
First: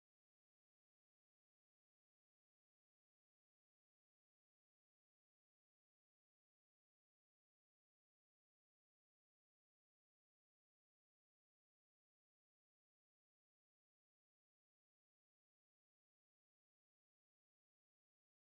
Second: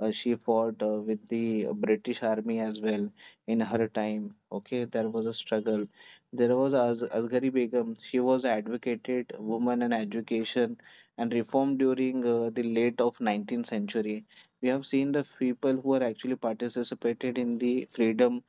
she fought with the British Army as well in her time. Okay, there was a struggle. There was Asghari Begum. She was advocated woman and education and reform during the late of 19th century. We have seen the people who are actually participated in the freedom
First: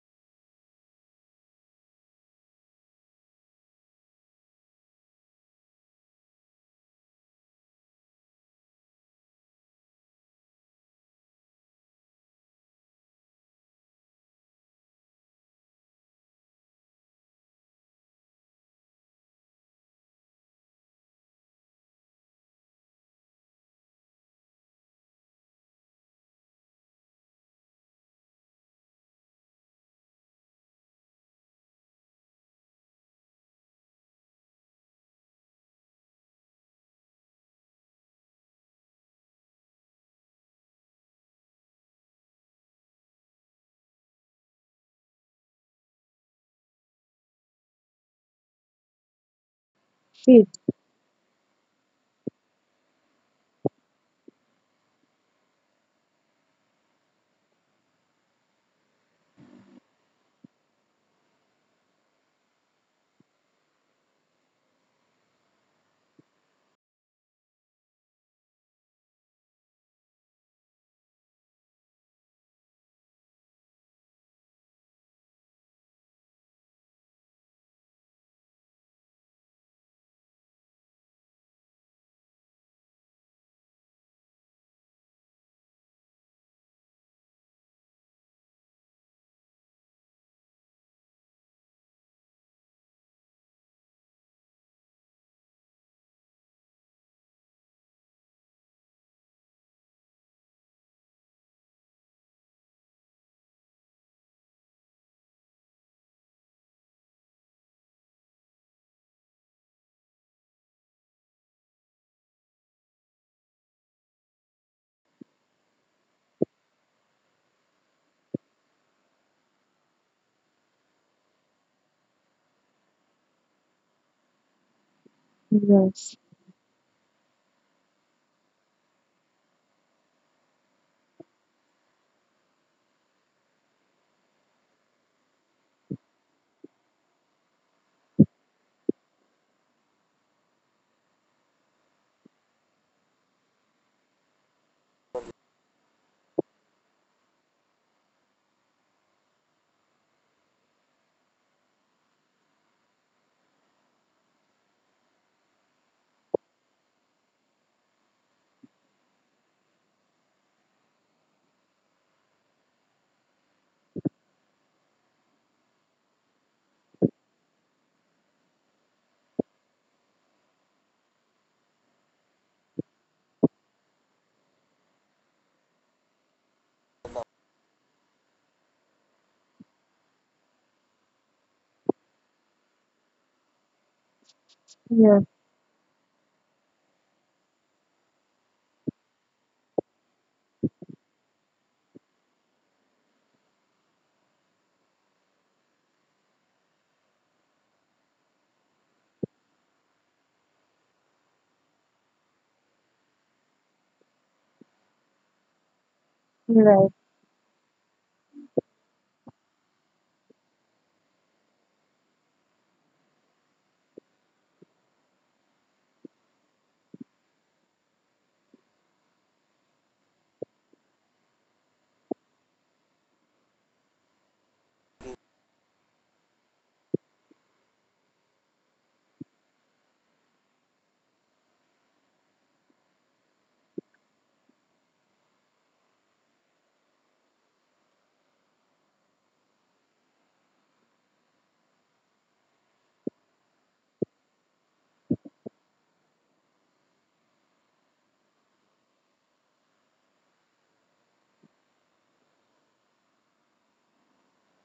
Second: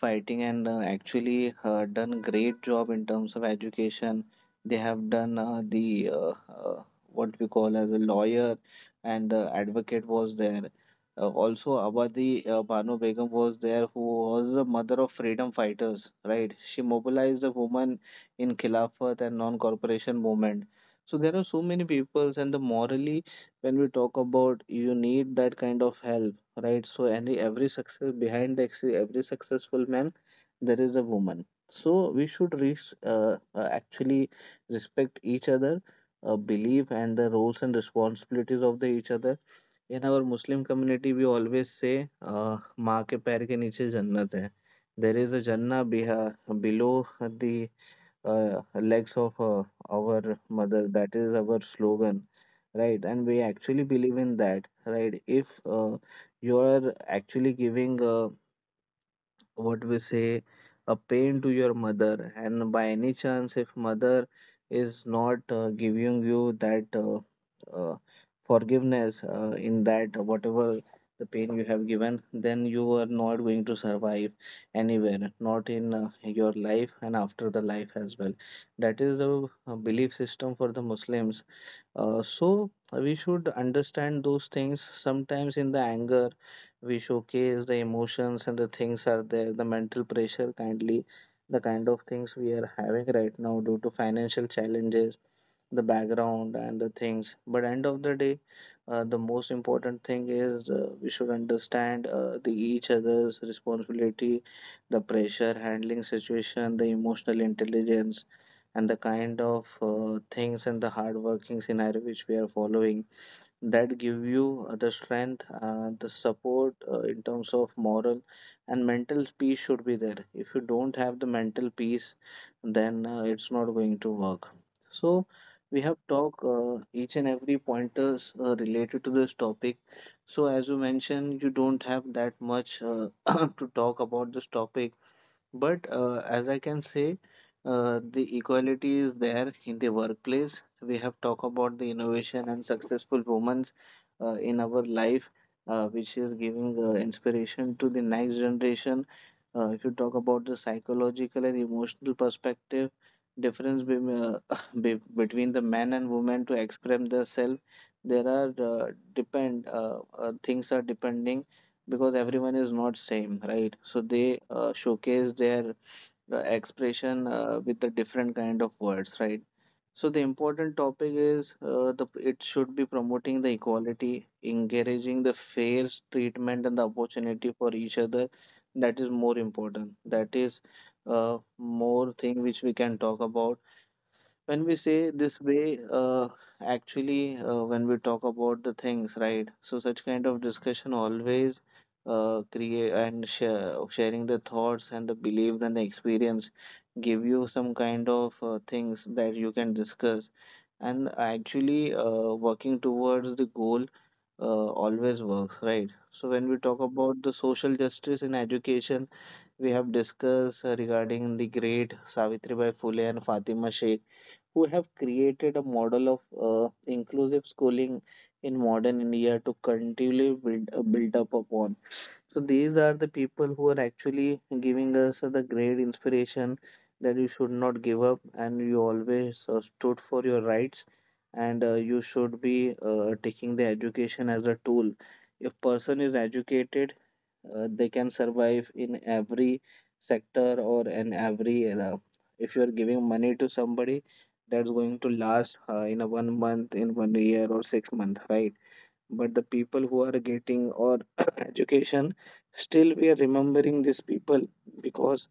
fighting, and actually done great job in terms of education. They have done the what we call as a lawyer and the advocate was there. Also, Abadi Banu Begum was there, who was the mother of freedom fighters, right? She mobilized the women in Khilafat and non-corporation movement. So there are so many peoples, and the morally, when we talk about, you need that kind of help, right? So any every success behind actually every successful man, there is a woman. So we should res actually respect each other, believe and the roles and responsibilities of the each other. In our Muslim community, we always say, "माँ के पैर के नीचे जन्नत है." There is a Jannah beha below the legs of our Yes, mother. That is our slogan, right? And we actually believe in that, right? If you are actually giving what we say a pain to your mother, and by any chance if mother is not giving you that uh, forgiveness in that whatever the pain you have given, then you are not going to survive anywhere, not in your life and after the life as well. That is the belief system for the Muslims. Uh, so we should understand those things. Sometimes in the anger, we showcase the emotions and the things are there, the mental pressure, kindly, the kind of things we are having right now due to financial challenges, the background and the things. But end of the day, the most important thing is we should understand the each other's responsibility, the pressure handling situation, the emotional intelligence and the kind of things and the hard working scenario which we are following that give you the strength, the support in terms of moral and mental peace should be there. If you don't have the mental peace then it's not going to work. So we have yes, talked each and every pointers related to this topic. So as you mentioned, you don't have that much <coughs> <clears throat> to talk about this topic, but as I can say, the equality is there in the workplace. We have talked about the innovation and successful women in our life, which is giving inspiration to the next generation. If you talk about the psychological and emotional perspective, difference be, uh, <laughs> between the men and women to express themselves, there are depend things are depending, because everyone is not same, right? So they showcase their expression with the different kind of words, right? So the important topic is, the it should be promoting the equality, encouraging the fair treatment and the opportunity for each other. That is more important. That is more thing which we can talk about when we say yes, this you're way. Actually, when we talk about the things, right? So such kind of discussion always create and sharing the thoughts and the beliefs and the experience give you some kind of things that you can discuss, and actually working towards the goal always works, right? So when we talk about the right. social justice in education, we have discussed regarding the great Savitribai Phule and Fatima Sheikh, who have created a model of inclusive schooling in modern India to continually build up upon. So these are the people who are actually giving us the great inspiration that you should not give up, and you always stood for your rights, and you should be taking the education as a tool. If person is educated, they can survive in every sector or in every era. If you're giving money to somebody, that's going to last in a one month, in one year, or 6 months, right? But the people who are getting or <coughs> <clears throat> education, still we are remembering these people because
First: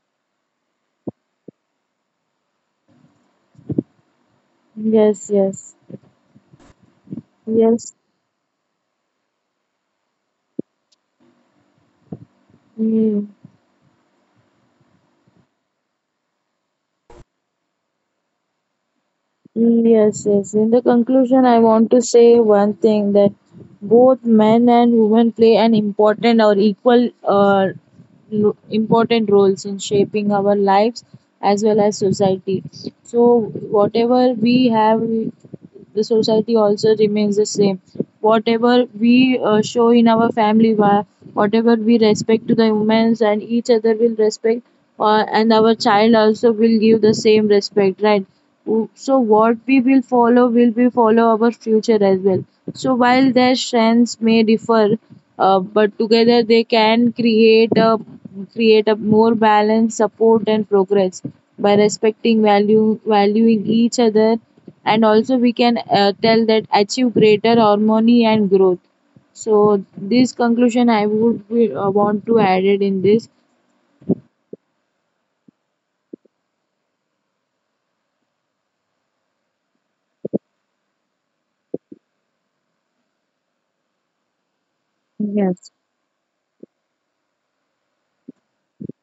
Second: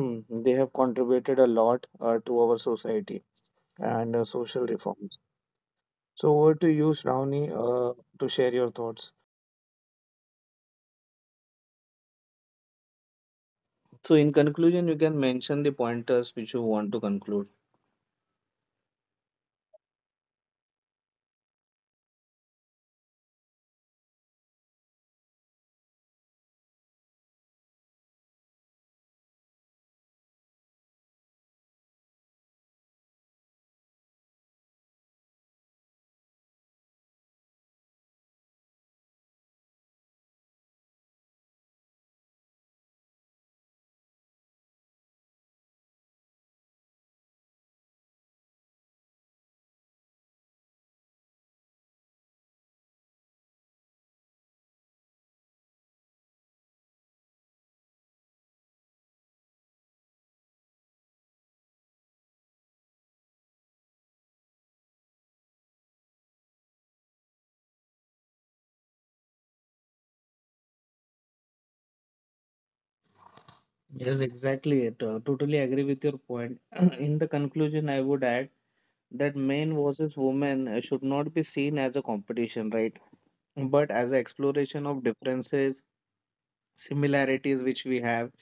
they have contributed a lot to our society and social reforms. Yes, yes, So over to you, Shravani, yes. to share your thoughts. Mm. So in conclusion, you can mention the pointers which you want to conclude. Yes, yes. In the conclusion, I want to say one thing, that both men and women play an important or equal important roles in shaping our lives as well as society. So whatever we have, the society also remains the same. Whatever we show in our family, whatever we respect to the humans and each other will respect, and our child also will give the same respect, right? Oop, so what we will follow will be follow our future as well. So while their strengths may differ, but together they can create a more balanced support and progress, by respecting value valuing each other, and also we can tell that achieve greater harmony and growth. So this conclusion I would want to add it in this. Yes, exactly it. Totally agree with your point. <clears throat> In the conclusion, I would add that men versus women should not be seen as a competition, right? But as an exploration of Yes. differences, similarities which we have,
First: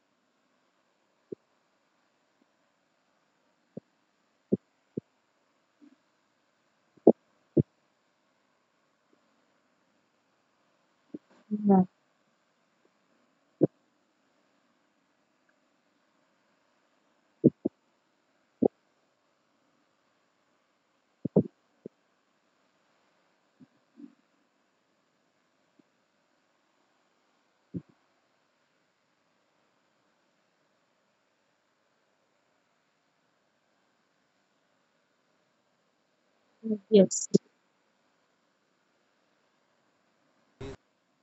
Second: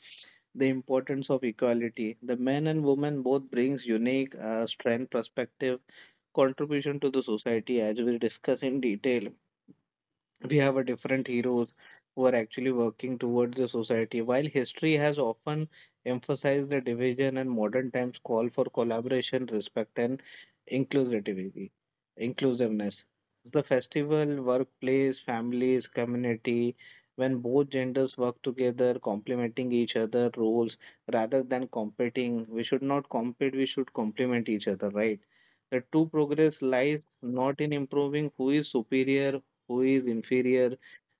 the importance of equality. The men and women both brings unique strength, perspective, contribution to the society, as we discuss in detail. We have a different heroes Yeah. who are actually working towards the society. While history has often emphasized the division, and modern times call for collaboration, respect, and inclusivity, inclusiveness. The festival, workplace, families, community, when both genders work together, complementing each other roles rather than competing. We should not compete, we should complement each other, right? The true progress lies Yes. not in improving who is superior, who is inferior,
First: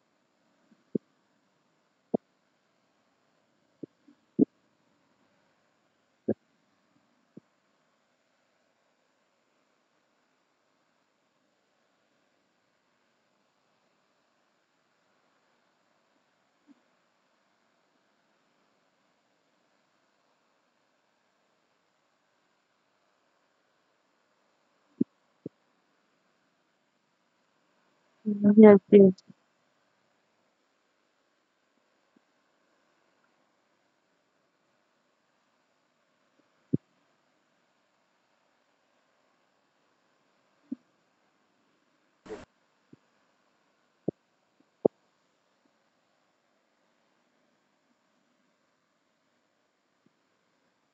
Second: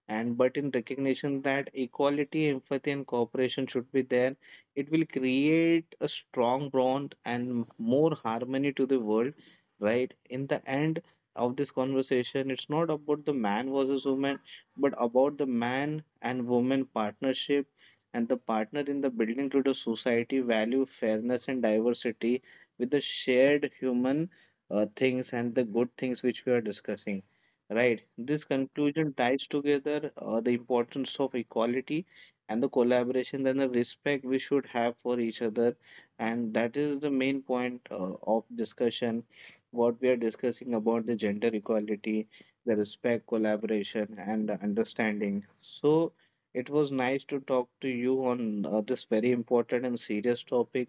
and but in recognition that equality, empathy, and cooperation should be there. It will create a strong bond and more harmony to the world, right? In the end of this conversation, it's not about the man versus woman, but about the man and woman partnership, and the partner in the building to the society value fairness and diversity with the shared human things and the good things which we are discussing. Right. This Yes. Yes. conclusion ties together the importance of equality and the collaboration and the respect we should have for each other. And that is the main point of discussion, what we are discussing about the gender equality, the respect, collaboration, and the understanding. So it was nice to talk to you on this very important and serious topic,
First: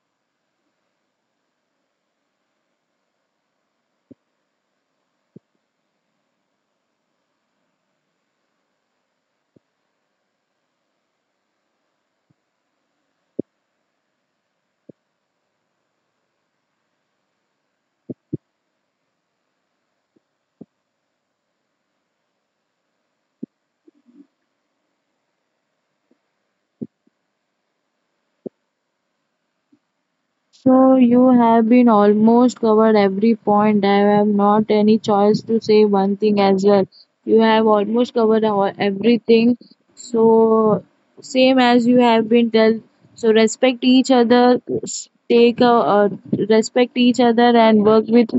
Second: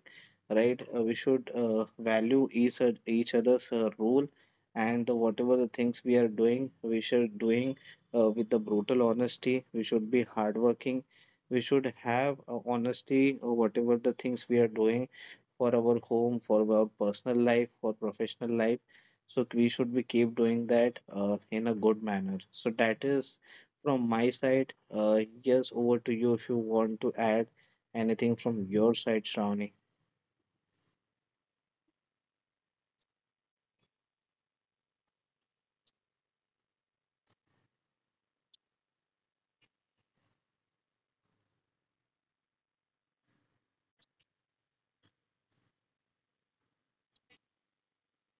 right? We should value each other's role, and the, whatever the things we are doing we should doing with the brutal honesty. We should be hardworking, we should have honesty, or whatever the things we are doing for our home, for our personal life, for professional life, so we should be keep doing that in a good manner. So that is from my side. Yes, over to you if you want to add anything from your side, Shravani. So you have been almost covered every point. I have not any choice to say one thing as well. You have almost covered everything. So same as you have been told. So respect each other. S- Take a Respect each other and work with,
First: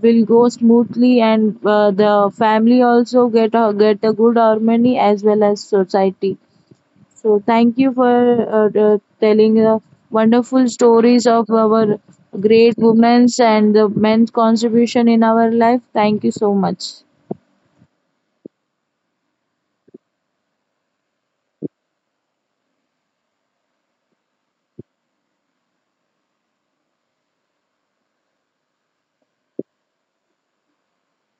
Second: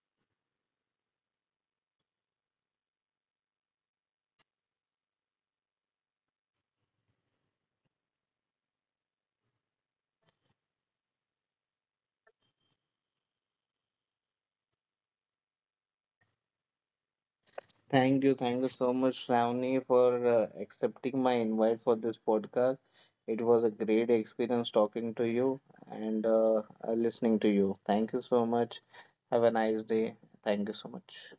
will go smoothly, and the family also get a good harmony as well as society. So thank you for telling wonderful stories of our great women's and the men's contribution in our life. Thank you so much. Thank you so much, Shravani, for accepting my invite for this podcast. It was a great experience talking to you and listening to you. Thank you so much. Have a nice day. Thank you so much.